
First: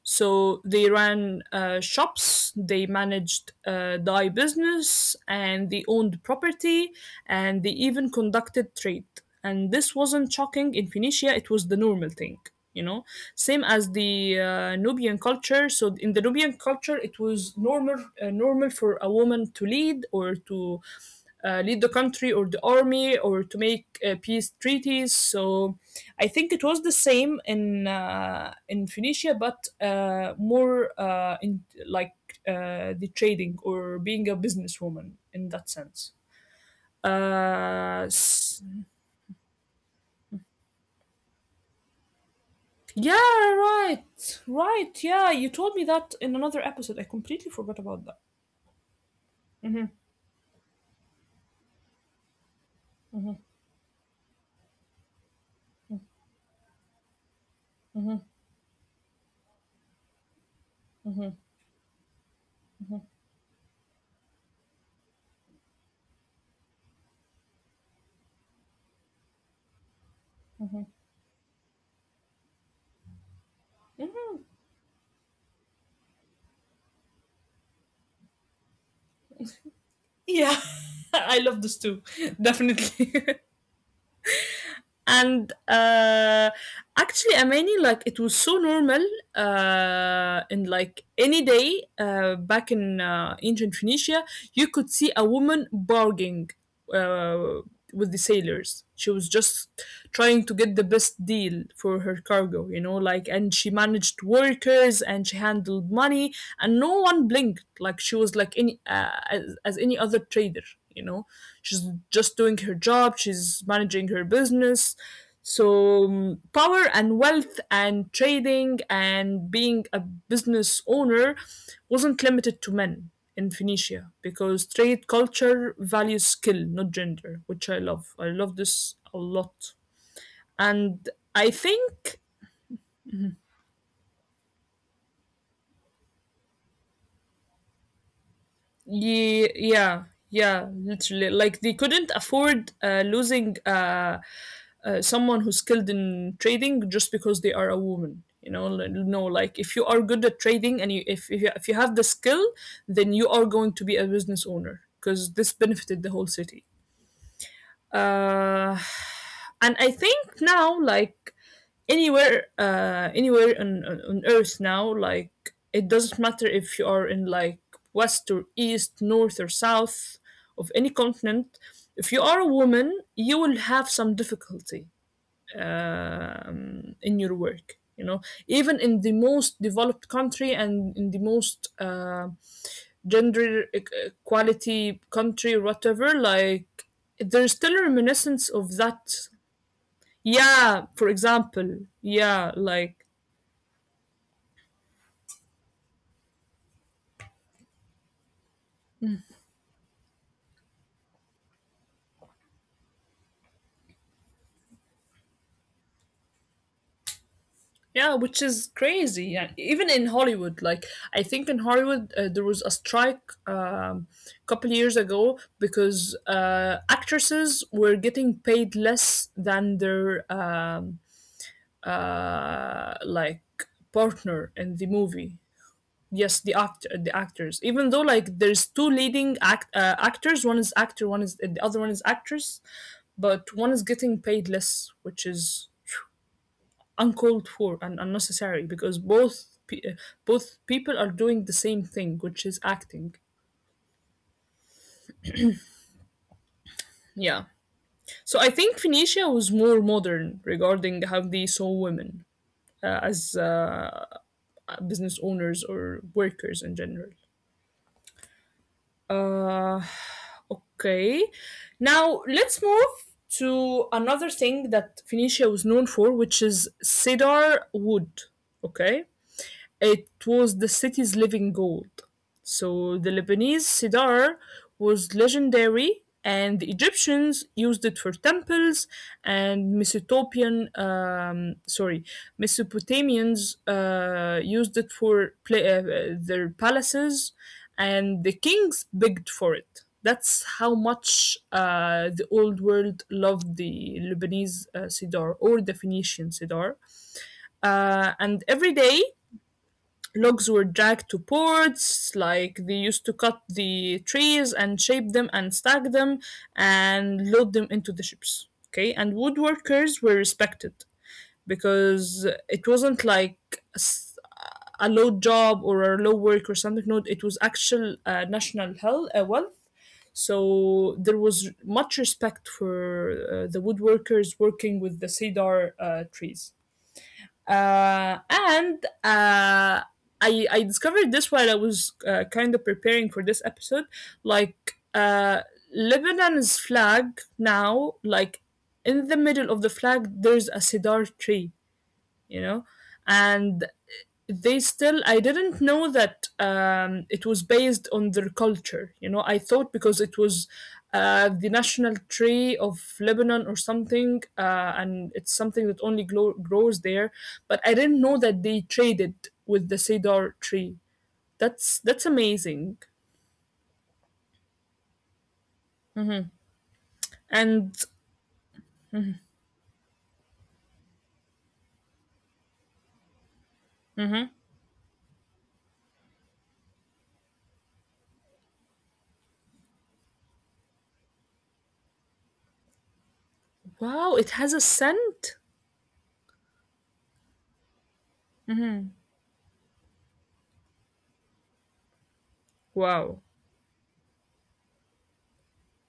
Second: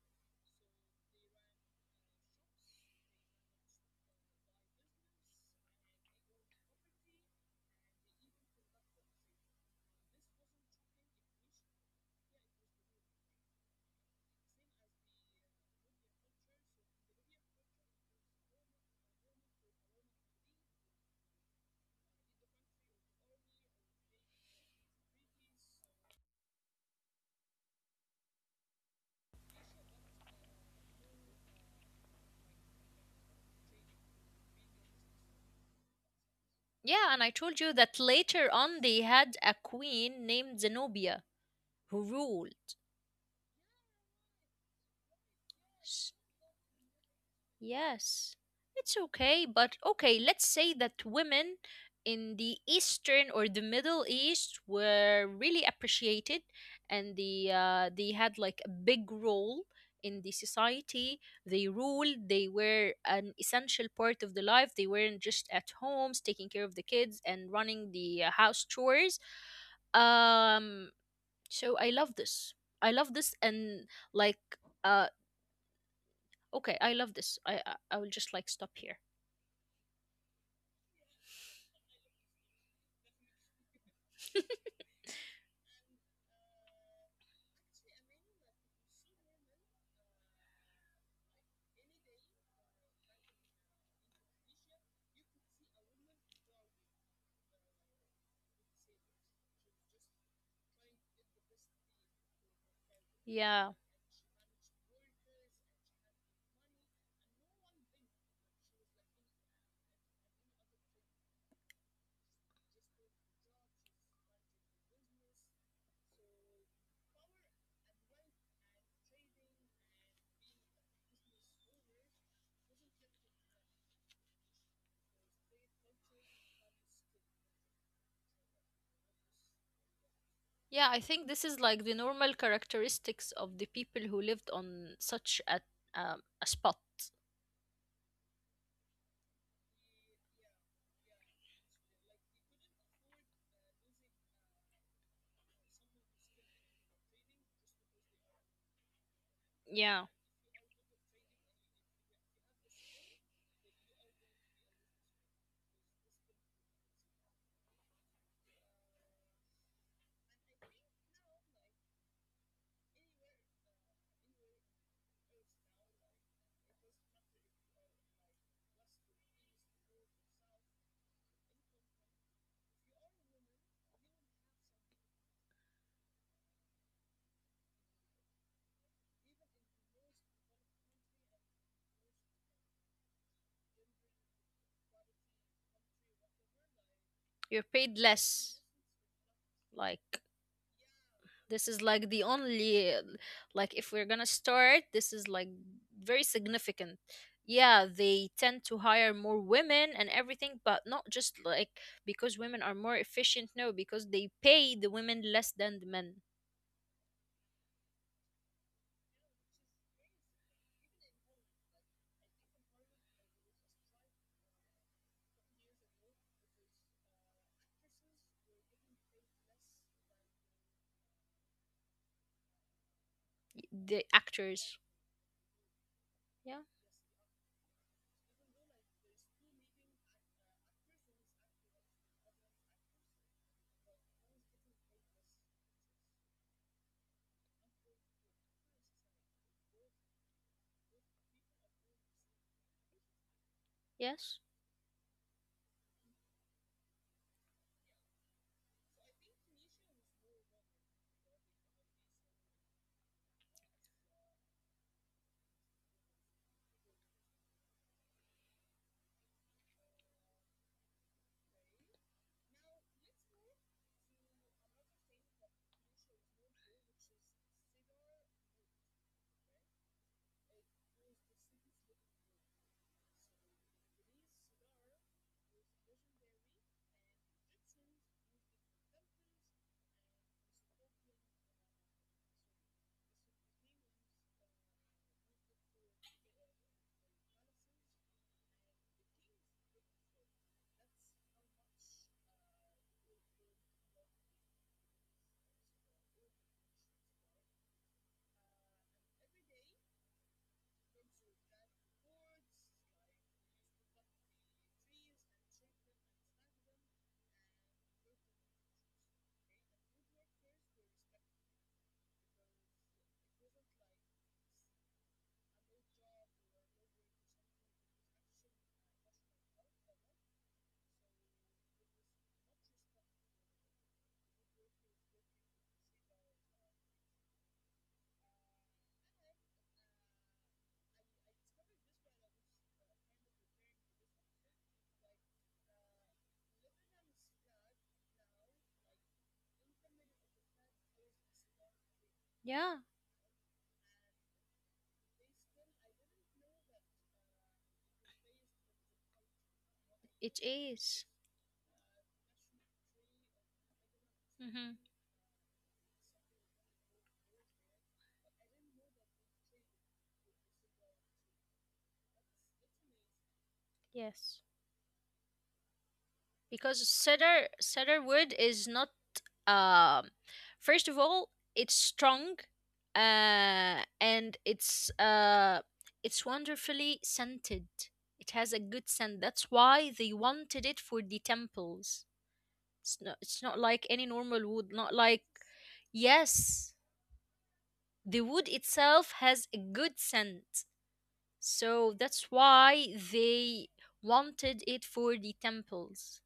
A: So they ran uh, shops, they managed uh, dye business, and they owned property, and they even conducted trade and this wasn't shocking in Phoenicia, it was the normal thing, you know? Same as the uh, Nubian culture. So in the Nubian culture, it was normal uh, normal for a woman to lead or to uh, lead the country or the army or to make uh, peace treaties. So I think it was the same in uh, in Phoenicia, but uh, more uh, in like uh, the trading or being a businesswoman in that sense.
B: Yeah, and I told you that
A: Uh,
B: later
A: s-
B: on they had a queen named Zenobia who ruled.
A: Yeah, right, right. Yeah, you told me that in another episode. I completely forgot about that.
B: Yes, it's okay, but okay, let's say that women in the Eastern or the Middle East were really appreciated, and the uh, they had like a big role in the society. They ruled. They were an essential part of the life. They weren't just at homes taking care of the kids and running the uh, house chores. Um, so I love this. I love this, and like uh, okay, I love this. I I, I will just like stop here.
A: Yeah, I love this too, definitely. and uh, actually, Amani, like it was so normal uh, in like any day uh, back in uh, ancient Phoenicia, you could see a woman barging. uh, with the sailors. She was just trying to get the best deal for her cargo, you know, like,
B: Yeah.
A: and she managed workers and she handled money, and no one blinked. Like, she was like any, uh, as, as any other trader, you know. She's just doing her job, she's managing her business. So, mm, power and wealth and trading and being a business owner wasn't limited to men in Phoenicia because trade culture values skill, not gender, which I love. I love this a lot.
B: Yeah, I think
A: And
B: this is
A: I
B: like the normal
A: think
B: characteristics of the people who lived on such a um, a spot.
A: Ye- yeah yeah literally like they couldn't afford uh, losing uh, uh, someone who's skilled in trading just because they are a woman you know L- no
B: Yeah.
A: like if you are good at trading and you if, if you if you have the skill then you are going to be a business owner because this benefited the whole city uh, and I think now, like anywhere, uh, anywhere on, on on Earth now, like it doesn't matter if you are in like west or east, north or south of any continent. If you are a woman, you will have some difficulty um, in your work you know even in the most developed country and in the most uh, gender e- equality country or whatever like there's
B: You're
A: still a
B: paid
A: reminiscence
B: less,
A: of that
B: like
A: yeah for
B: this is
A: example
B: like the
A: yeah
B: only uh,
A: like
B: like if we're gonna start, this is like very significant. Yeah, they tend to hire more women and everything, but not just like because women are more efficient, no, because they pay the women less than the men.
A: Yeah, which is crazy. Yeah, even in Hollywood, like I think in Hollywood uh, there was a strike um, couple years ago because uh, actresses were getting paid less than their um, uh,
B: Y-
A: like
B: the actors.
A: partner in the movie.
B: Yeah.
A: Yes, the act the actors. Even though like there's two leading act uh, actors, one is actor, one is the other one is actress, but one is getting paid less, which is uncalled for and unnecessary because both pe- uh, both people are doing the same thing, which is acting.
B: Yes.
A: Yeah. So I think Phoenicia was more modern regarding how they saw women uh, as uh, business owners or workers in general. Uh, okay. Now let's move to another thing that Phoenicia was known for, which is cedar wood. Okay. It was the city's living gold. So the Lebanese cedar was legendary, and the Egyptians used it for temples, and Mesopotamian, um, sorry, Mesopotamians uh, used it for pla uh, uh, their palaces, and the kings begged for it. That's how much uh, the old world loved the Lebanese uh, cedar or the Phoenician cedar. Uh, and every day logs were dragged to ports, like they used to cut the trees and shape them and stack them and load them into the ships. Okay, and woodworkers were respected because it wasn't like a s- a low job or a low work or something. No, it was actual uh, national health, uh, wealth. So there was much respect for uh, the woodworkers working with the cedar uh, trees. Uh, and uh, I, I discovered this while I was uh, kind of preparing for this episode. Like, uh, Lebanon's flag now, like in the middle of the flag, there's a cedar tree, you
B: Yeah,
A: know, and they still, I didn't know that um, it was based on their culture. You know, I thought because
B: it
A: it was
B: is.
A: uh, the national tree of Lebanon or something,
B: Mm-hmm.
A: uh, and it's something that only glo- grows there, but I didn't know that they traded with the cedar tree. That's that's amazing.
B: Yes, because cedar cedar
A: And
B: wood is not, um first of all, it's strong, uh and it's uh it's wonderfully scented. It has a good scent. That's why they wanted it for the temples. It's not, it's not like any normal
A: wow,
B: wood,
A: it has
B: not
A: a
B: like.
A: scent.
B: Yes, the wood itself has a good scent, so that's why
A: Wow.
B: they wanted it for the temples.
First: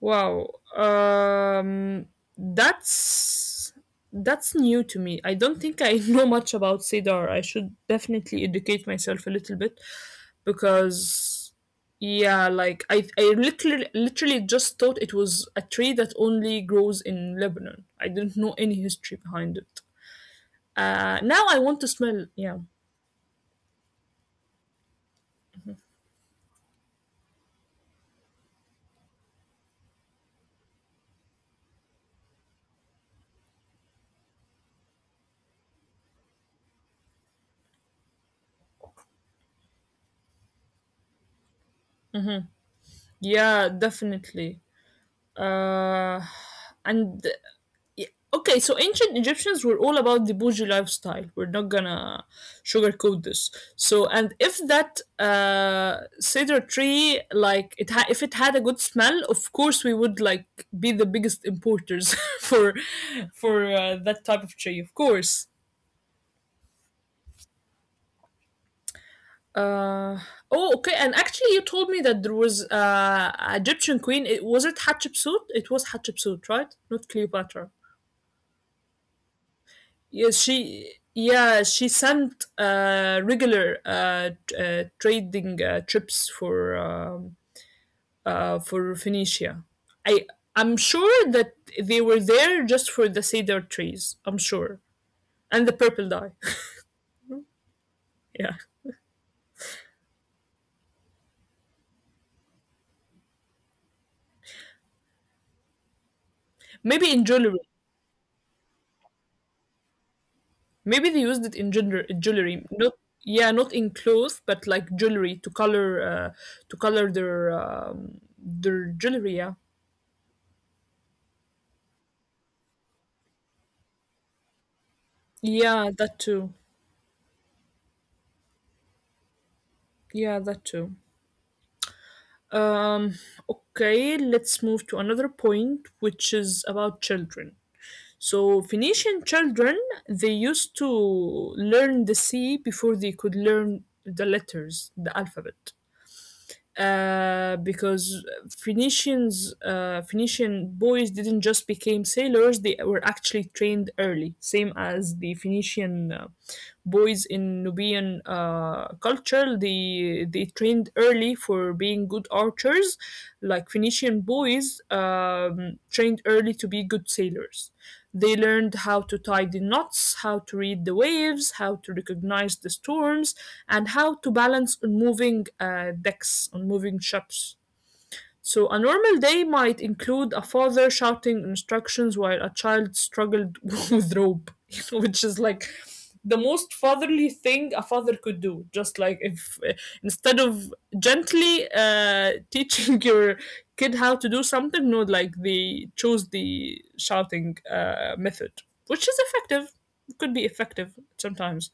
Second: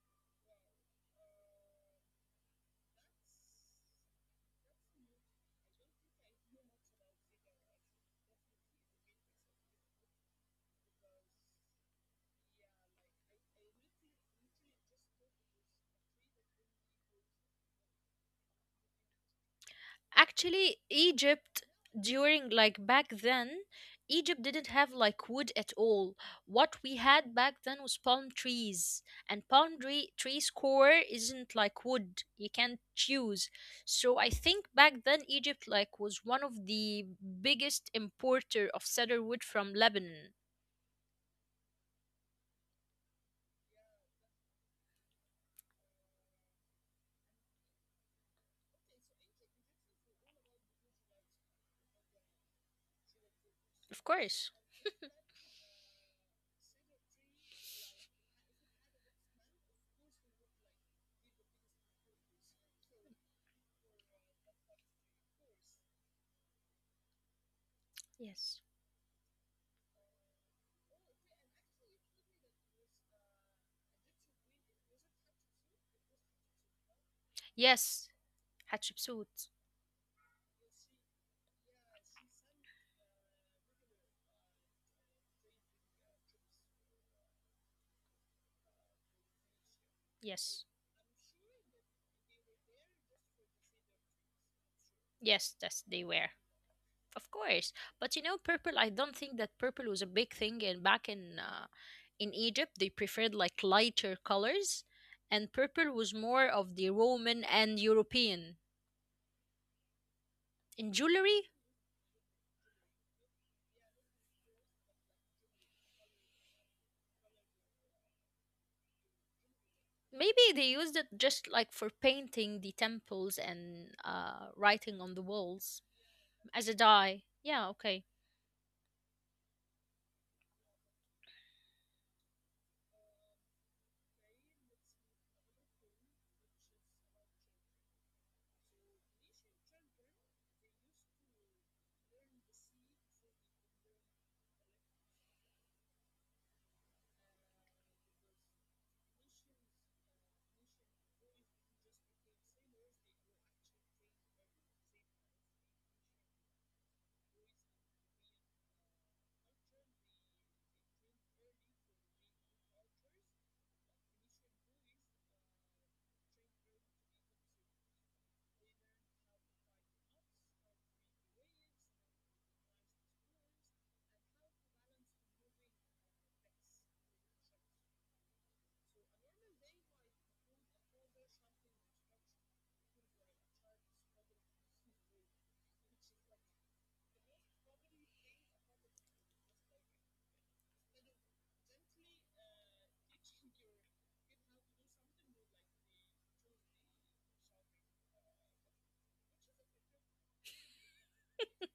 A: Wow. Um, that's that's new to me. I don't think I know much about cedar. I should definitely educate myself a little bit because yeah, like I I literally literally just thought it was a tree that only grows in Lebanon. I didn't know any history behind it.
B: Actually,
A: Uh, now I
B: Egypt
A: want to smell.
B: during
A: Yeah,
B: like back then, Egypt didn't have like wood at all. What we had back then was palm trees, and palm tree trees core isn't like wood. You can't choose. So I think back then Egypt like was one of the biggest importer of cedar wood from Lebanon.
A: yeah, definitely. Uh, and Yeah. Okay, so ancient Egyptians were all about the bougie lifestyle. We're not gonna sugarcoat this. So,
B: Of
A: and
B: course.
A: if that uh, cedar tree, like it, ha- if it had a good smell, of course we would like be the biggest importers for for uh, that type of tree, of course.
B: Yes.
A: Uh, oh, okay. And actually, you told me that there was uh, a Egyptian queen. It was it Hatshepsut. It was Hatshepsut, right? Not Cleopatra.
B: Yes, Hatshepsut.
A: Yes, she. Yeah, she sent uh, regular uh, t- uh, trading uh, trips for um, uh, for Phoenicia. I
B: Yes.
A: I'm sure that they were there just for the cedar trees. I'm sure,
B: Yes,
A: and the
B: that's they
A: purple
B: were.
A: dye.
B: Of course. But you know,
A: Yeah,
B: purple, I don't think that purple was a big thing in back in uh, in Egypt. They preferred like lighter colors, and purple was more of the
A: maybe in
B: Roman
A: jewelry.
B: and European. In
A: Maybe they used
B: jewelry,
A: it in gender, jewelry. Not yeah, not in clothes, but like jewelry to color uh, to color their um, their jewelry. Yeah,
B: maybe they used it just like for painting the temples and uh, writing on the walls
A: yeah, that too.
B: as a dye. Yeah, okay.
A: Yeah, that too. Um, okay, let's move to another point, which is about children. So, Phoenician children, they used to learn the sea before they could learn the letters, the alphabet uh, because Phoenicians, uh, Phoenician boys didn't just became sailors; they were actually trained early, same as the Phoenician uh, boys in Nubian uh, culture. They they trained early for being good archers, like Phoenician boys um, trained early to be good sailors. They learned how to tie the knots, how to read the waves, how to recognize the storms, and how to balance on moving uh, decks, on moving ships. So, a normal day might include a father shouting instructions while a child struggled with rope, which is like the most fatherly thing a father could do. Just like if uh, instead of gently uh, teaching your kid how to do something, no, like they chose the shouting uh, method, which is effective. It could be effective sometimes.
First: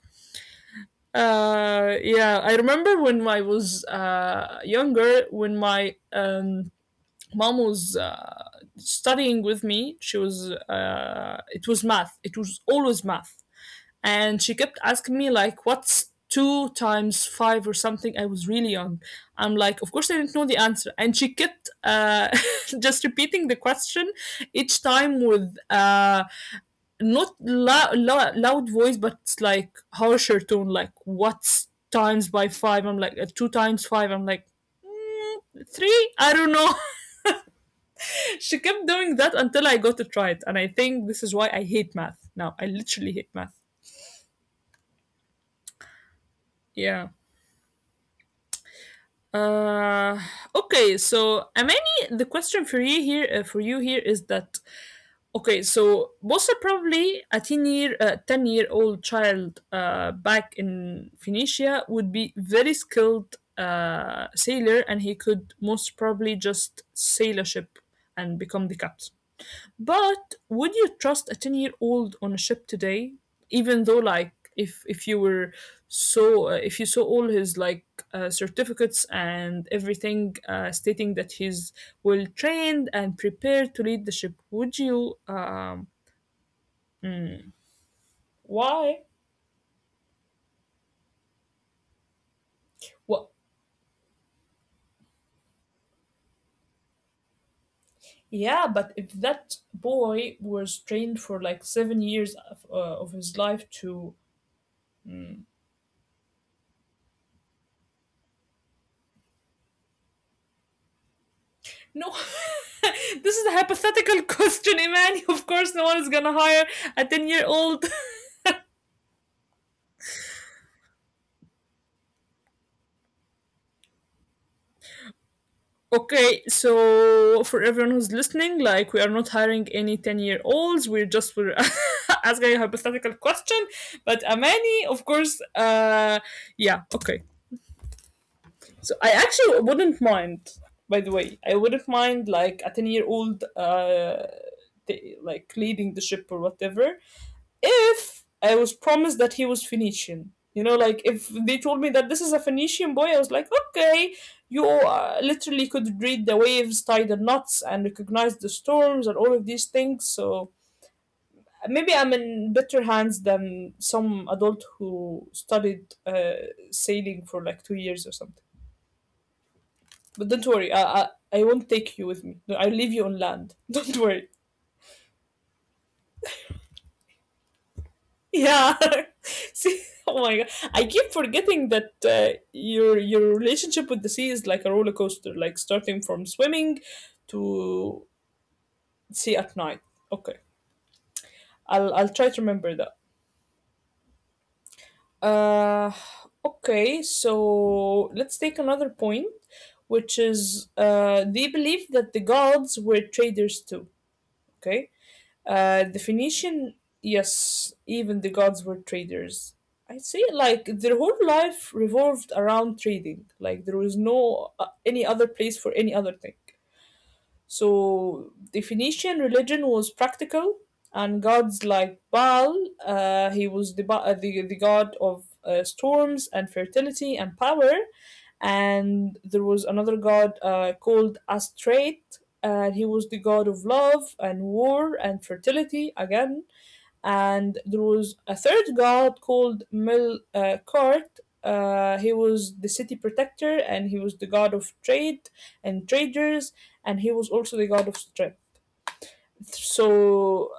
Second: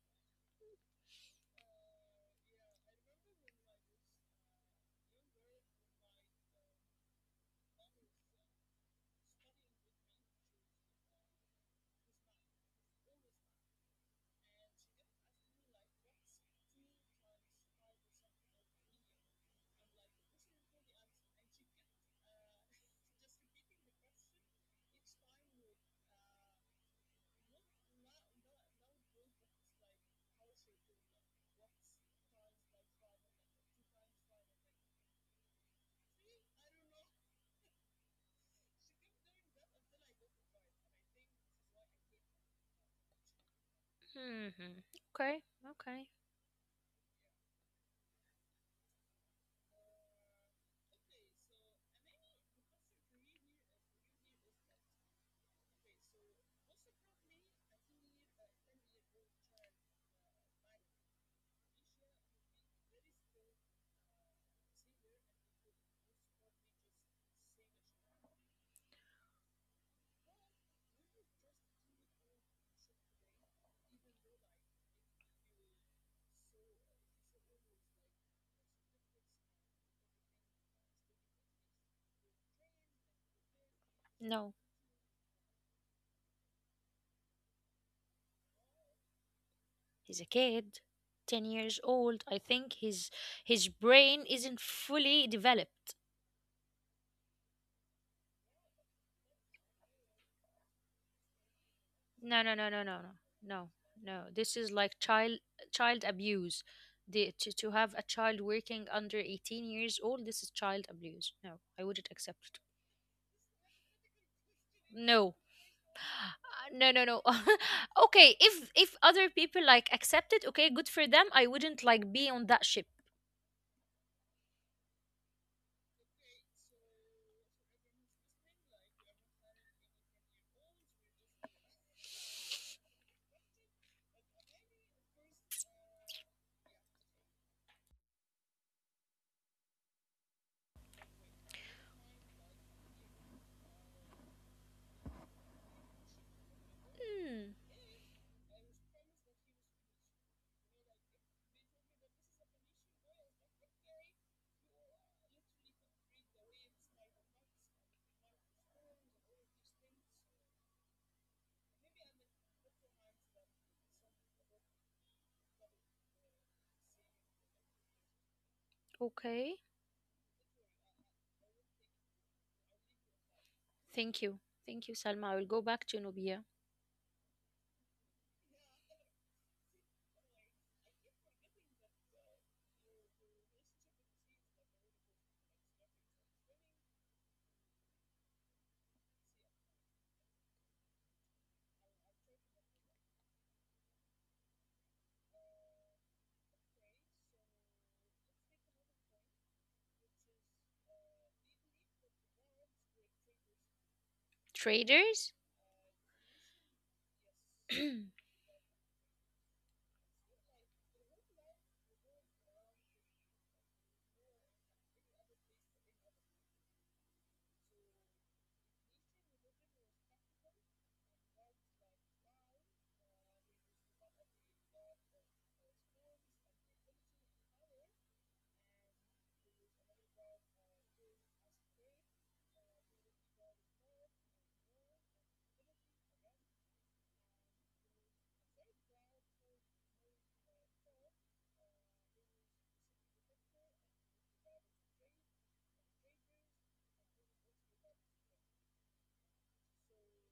A: Uh, yeah, I remember when I was uh, younger, when my um, mom was uh, studying with me, she was uh, it was math, it was always math, and she kept asking me, like, what's two times five or something. I was really young. I'm like, of course I didn't know the answer, and she kept uh, just repeating the question, each time with uh, not lo- lo- loud voice but like harsher tone, like what's times by five?" i i'm like uh, two times five, I'm like three, I don't know. She kept doing that until I got it right. And I think this is why I hate math now. I literally hate math.
B: Hmm. Okay, okay.
A: Yeah. Uh, okay, so Amani, the question for you here, uh, for you here is that okay, so most probably a ten year, uh, ten year old child uh, back in Phoenicia would be very skilled uh, sailor, and he could most probably just sail a ship and become the captain. But would you trust a ten year old on a ship today? Even though, like, if if you were so, uh, if you saw all his like uh, certificates and everything uh, stating that he's well trained and prepared to lead the ship, would
B: No.
A: you? Um, why?
B: He's a kid, ten years old. I think
A: Well,
B: his his brain isn't fully developed.
A: yeah, but if that boy was trained for like seven years of, uh,
B: No, no, no,
A: of
B: no, no,
A: his
B: no.
A: life
B: No.
A: to
B: No. This is like child child abuse. The, to, to have a child working under eighteen years old, this is child abuse. No,
A: no,
B: I wouldn't accept it.
A: this is a hypothetical question, Imani. Of
B: No.
A: course, no one is gonna hire a
B: Uh, no,
A: ten
B: no,
A: year
B: no.
A: old.
B: Okay, if if other people like accept it, okay, good for them. I wouldn't like be on that ship.
A: Okay, so for everyone who's listening, like we are not hiring any ten year olds. We're just we're asking a hypothetical question. But Amani, of course, uh yeah, okay. So I actually wouldn't mind, by the way. I wouldn't mind like a ten year old uh t- like leading the ship or whatever
B: Hmm.
A: if I was promised that he was Phoenician. You know, like if they told me that this is a Phoenician boy, I was like, okay, you uh, literally could read the waves, tie the knots, and recognize the storms and all of these things. So maybe I'm in better hands than some adult who studied uh, sailing for like two years or something.
B: Okay.
A: But don't worry, I, I, I won't take you with me. No, I'll leave you on land. Don't worry.
B: Thank you. Thank you, Salma. I will go back to Nubia.
A: Yeah. See, oh my god, I keep forgetting that uh, your your relationship with the sea is like a roller coaster, like starting from swimming to sea at night. Okay, I'll I'll try to remember that. Uh, okay, so let's take another point, which is uh, they believe that the gods were traders too. Okay.
B: Traders?
A: Uh, the Phoenician, yes, even the gods were traders. I'd say like their whole life revolved around trading. Like there was no uh, any other place for any other thing. So the Phoenician religion was practical, and gods like Baal, uh, he was the, ba- uh, the the god of uh, storms and fertility and power, and there was another god uh, called Astrate, and he was the god of love and war and fertility again. And there was a third god called Melkart. Uh, he was the city protector and he was the god of trade and traders, and he was also the god of strength. So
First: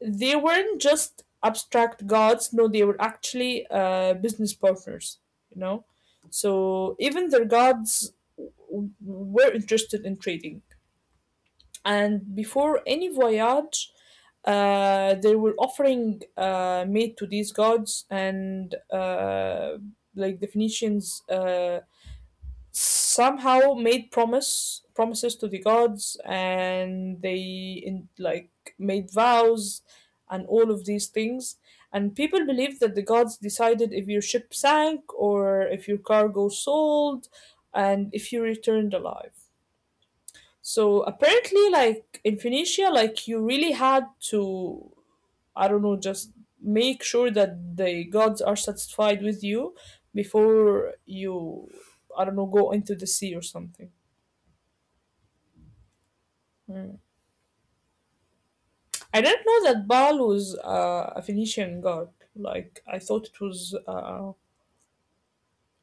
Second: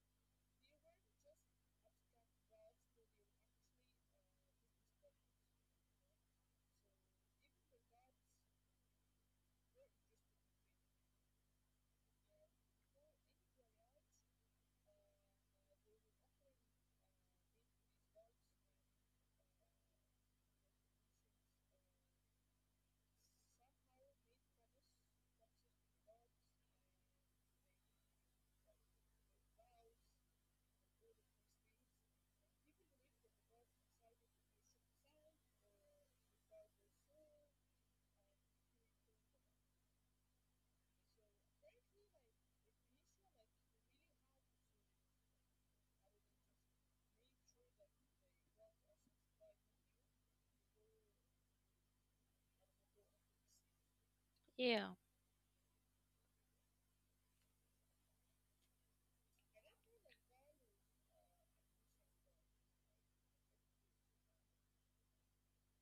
A: they weren't just abstract gods, no, they were actually uh, business partners, you know? So even their gods w- were interested in trading, and before any voyage uh, they were offering uh, made to these gods, and uh, like the Phoenicians uh, somehow made promise promises to the gods, and they in, like, made vows and all of these things, and people believe that the gods decided if your ship sank or if your cargo sold and if you returned alive. So apparently, like in Phoenicia, like you really had to, I don't know, just make sure that the gods are satisfied with you before you, I don't know, go into the sea or something.
B: Yeah.
A: I didn't know that Baal was uh, a Phoenician god. Like I thought it was, uh,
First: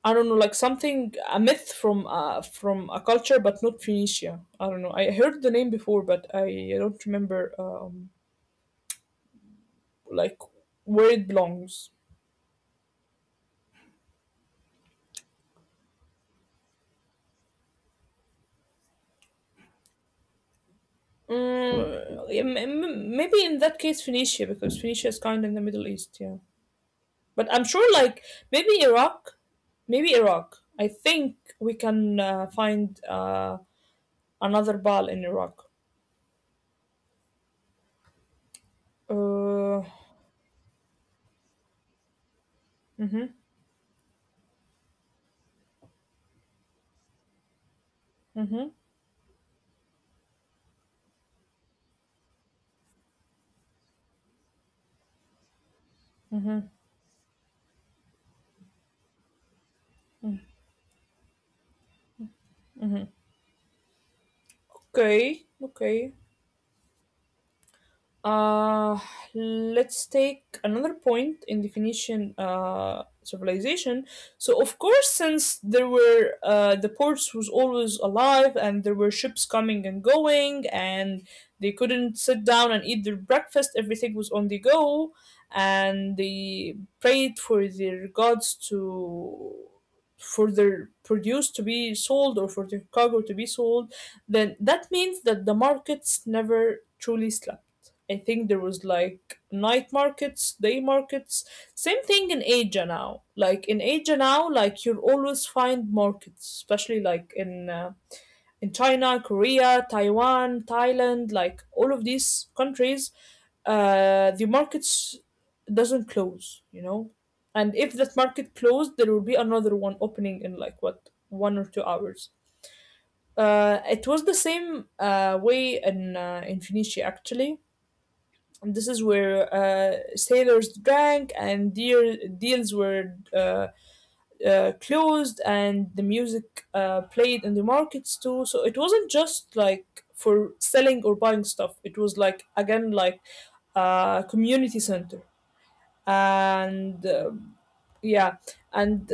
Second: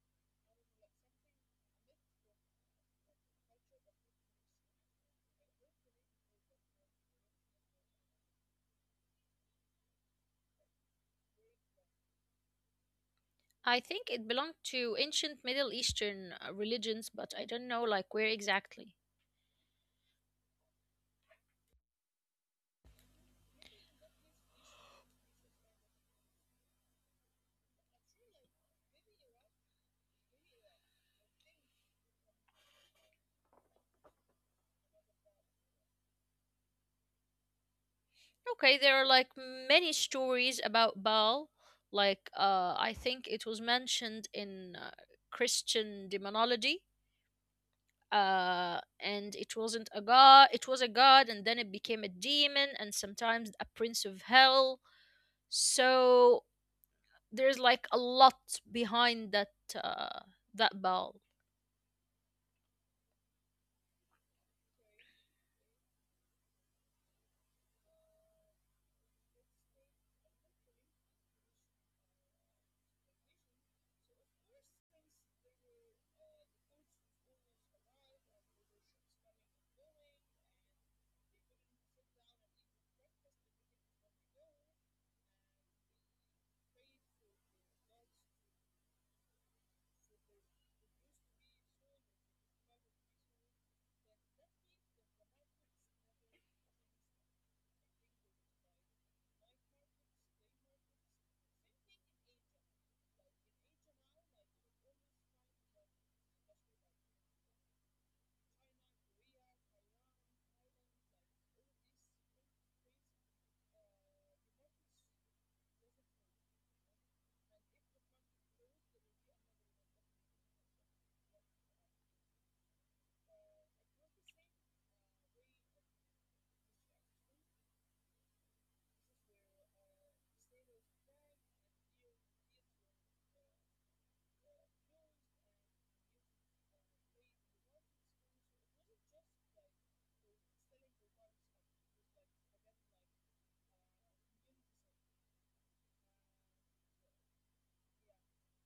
A: I don't know, like something, a myth from uh, from a culture, but not Phoenicia. I don't know. I heard the name before, but I don't remember um, like where it belongs.
B: I think it belonged to ancient Middle Eastern uh, religions, but I don't know like where exactly.
A: Mm, yeah, m- m- maybe in that case Phoenicia, because Phoenicia is kind of in the Middle East, yeah. But I'm sure like maybe Iraq, maybe Iraq. I think we can uh, find uh, another Baal in Iraq.
B: Okay, there are like
A: Uh,
B: many stories about Baal. Like uh, I
A: mm-hmm,
B: think it was mentioned in uh, Christian demonology.
A: mm-hmm,
B: Uh, and it wasn't a god, it was a god, and then it became a demon, and sometimes a prince of hell.
A: mm-hmm.
B: So there's like a lot behind that uh, that Baal.
A: Okay, okay. Uh, let's take another point in the Phoenician uh, civilization. So, of course, since there were uh, the ports was always alive, and there were ships coming and going, and they couldn't sit down and eat their breakfast. Everything was on the go, and they prayed for their gods to, for their produce to be sold or for their cargo to be sold. Then that means that the markets never truly slept. I think there was like night markets, day markets. Same thing in Asia now. Like in Asia now, like you'll always find markets, especially like in uh, in China, Korea, Taiwan, Thailand, like all of these countries, uh, the markets doesn't close, you know. And if that market closed, there will be another one opening in like what one or two hours. Uh, it was the same uh, way in uh, in Phoenicia actually, and this is where uh, sailors drank and deal, deals were uh, uh, closed, and the music uh, played in the markets too, so it wasn't just like for selling or buying stuff, it was like, again, like a community center, and, uh, yeah, and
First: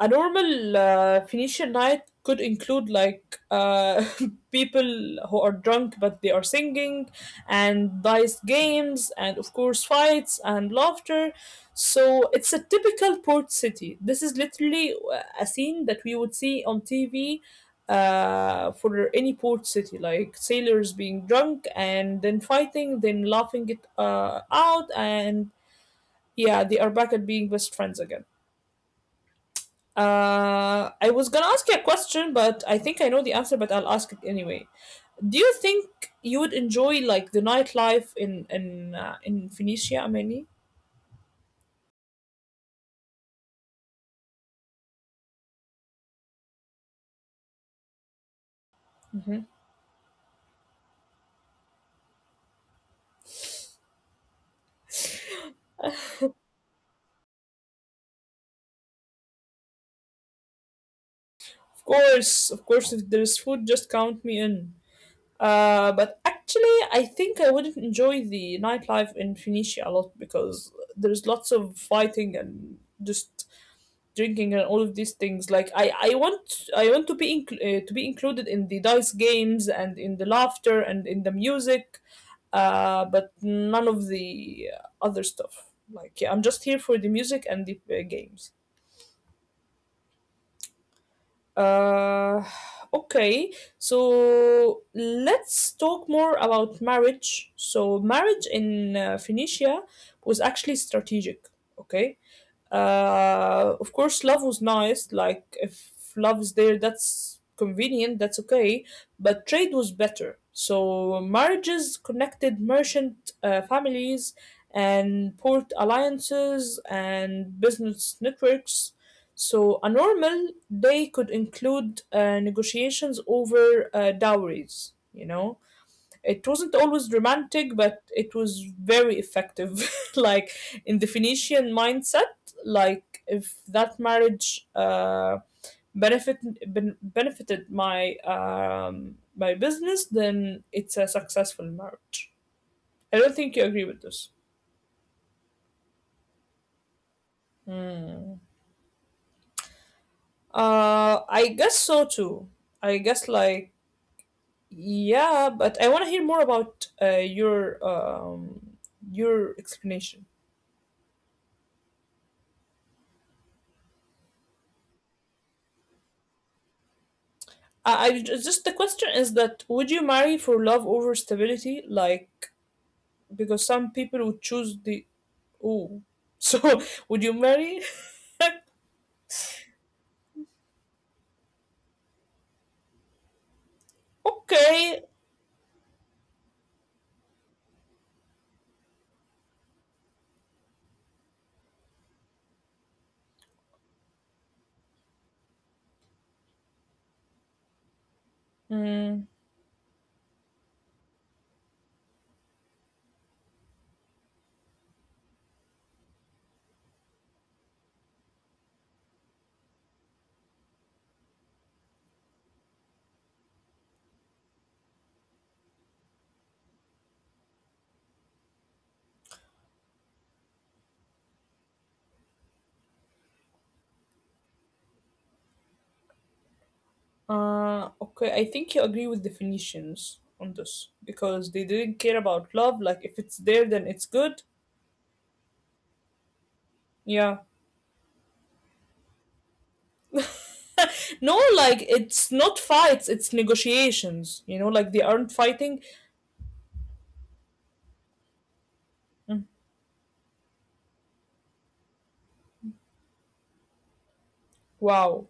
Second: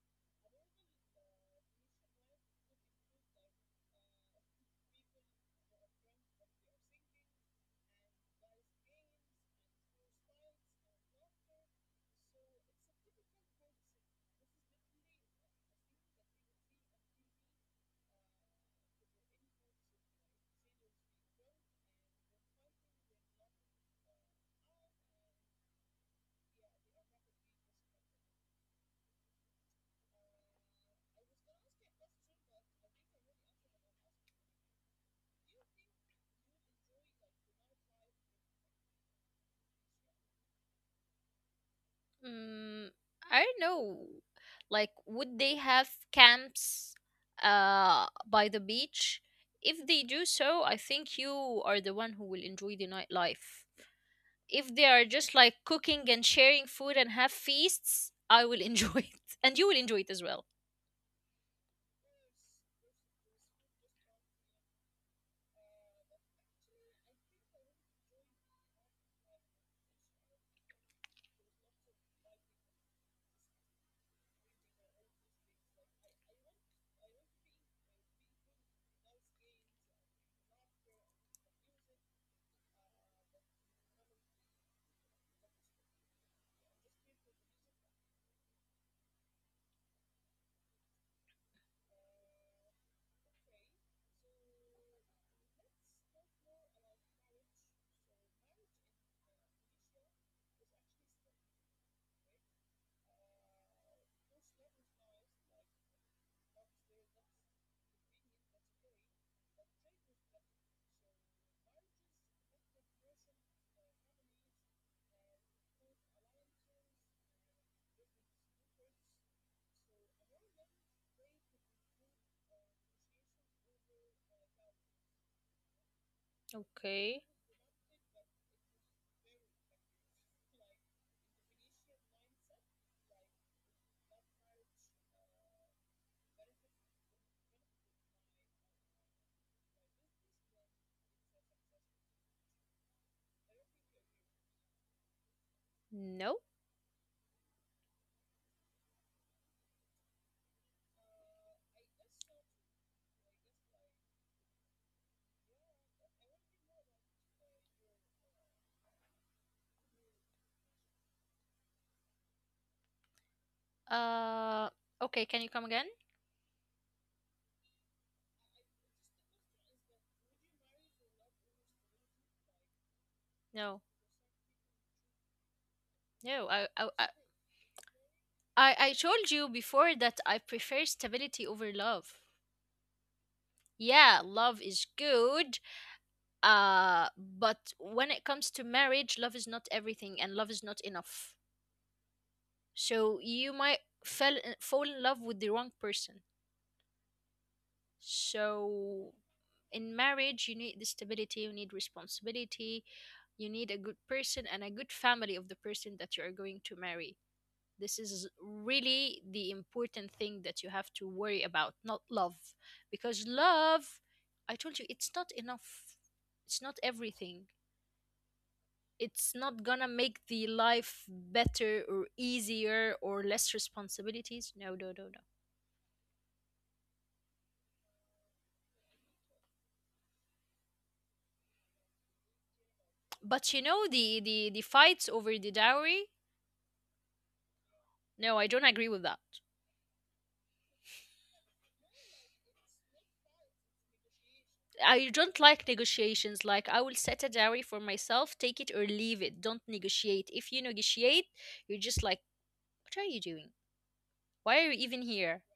A: a normal uh, Phoenician night could include, like, uh, people who are drunk but they are singing, and dice games, and of course fights and laughter. So it's a typical port city. This is literally uh, a scene that we would see on T V uh, for any port city, like sailors being drunk and then fighting, then laughing it uh, out, and yeah, they are back at being best friends again. Uh, I was gonna ask you a question, but I think I know the answer, but I'll ask it anyway. Do you think you would enjoy, like, the nightlife in in uh, in Phoenicia, Amani?
B: Mm, I don't know. Like, would they have camps uh by the
A: Hmm.
B: beach? If they do so, I think you are the one who will enjoy the nightlife. If they are just like cooking and sharing food and have feasts, I will enjoy it. And you will enjoy it as well.
A: Of course, of course. If there's food, just count me in. Uh, but actually, I think I wouldn't enjoy the nightlife in Phoenicia a lot because there's lots of fighting and just drinking and all of these things, like I I want i want to be incl- uh, to be included in the dice games and in the laughter and in the music, uh but none of the other stuff. Like, yeah, I'm just here for the music and the uh, games. uh okay, so let's talk more about marriage. So marriage in uh, Phoenicia was actually strategic. Okay. Uh, of course love was nice, like if love is there, that's convenient, that's okay. But trade was better, so marriages connected merchant uh, families and port alliances and business networks. So a normal day could include uh, negotiations over uh, dowries. You know it wasn't always
B: Okay.
A: romantic, but it was very effective. Like, in the Phoenician mindset, like, if that marriage uh, benefit ben- benefited my um, my business, then it's a successful marriage. I don't think you agree with this.
B: No.
A: Uh, I guess so too. I guess, like, yeah, but I want to hear more about uh, your um, your explanation.
B: Uh, okay, can you come again?
A: I I Just, the question is, that would you marry for love over stability? Like, because
B: No.
A: some people would choose the, oh,
B: No. I,
A: so,
B: I, I
A: would you marry?
B: I, I told you before that I prefer stability over love. Yeah, love is
A: Okay,
B: good. Uh, but when it comes to marriage, love is not everything and love is not enough. So you might fell, uh, fall in love with the wrong person. So
A: mm,
B: in marriage, you need the stability, you need responsibility, you need a good person and a good family of the person that you are going to marry. This is really the important thing that you have to worry about, not love. Because love, I told you, it's not enough. It's not everything. It's not gonna make the life better or easier or less responsibilities. No, no, no, no.
A: uh, okay. I think you agree with the Phoenicians on this because they didn't care about love. Like, if
B: But
A: it's
B: you
A: there,
B: know
A: then
B: the
A: it's
B: the the
A: good.
B: fights over the dowry?
A: Yeah.
B: No, I don't agree with that.
A: No, like, it's not fights, it's negotiations. You know,
B: I
A: like, they
B: don't
A: aren't
B: like
A: fighting.
B: negotiations. Like I will set a dowry for myself, take it or leave it. Don't negotiate. If you negotiate, you're just like, what are you doing? Why are you even here?
A: Wow.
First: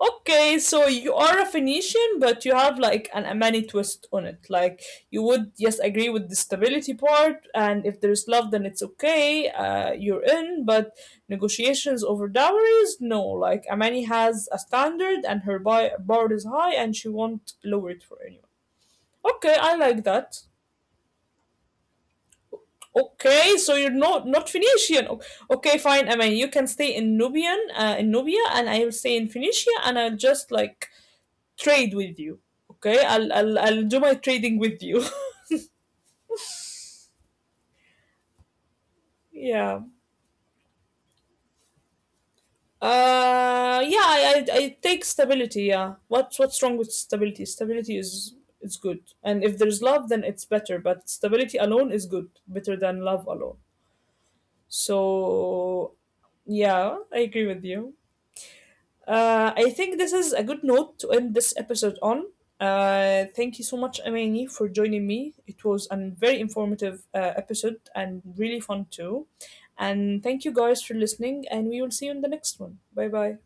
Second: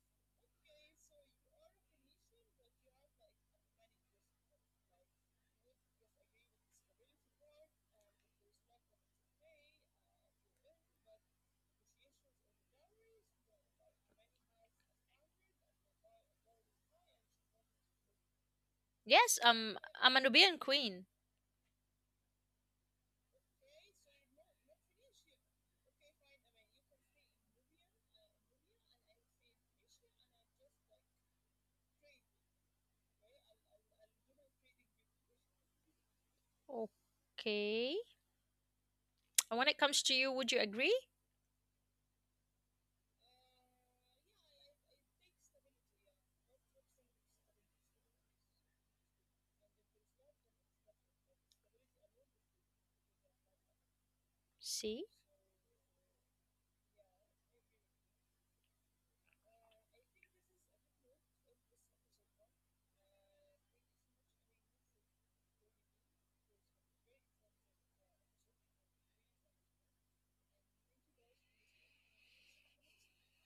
A: Okay, so you are a Phoenician, but you have, like, an Amani twist on it. Like, you would, yes, agree with the stability part, and if there's love, then it's okay. Uh, you're in, but negotiations over dowries, no. Like, Amani has a standard, and her bar, bar is high, and she won't lower it for anyone.
B: Yes,
A: Okay, I
B: um,
A: like
B: I'm a
A: that.
B: Nubian queen.
A: Okay, so you're not not Phoenician. O- Okay, fine. I mean, you can stay in Nubian, uh, in Nubia, and I will stay in Phoenicia, and I'll just, like, trade with you. Okay, i'll i'll, I'll do my trading with you.
B: Okay. And when it
A: Yeah.
B: comes to you, would you agree?
A: uh yeah, I, I i take stability. Yeah, what's what's wrong with stability stability is is good, and if there's love, then it's better, but stability alone is good, better than love alone.
B: See?
A: So yeah, I agree with you. Uh, I think this is a good note to end this episode on. Uh, thank you so much, Amani, for joining me. It was a very informative uh, episode and really fun too. And thank you guys for listening, and we will see you in the next one. Bye bye.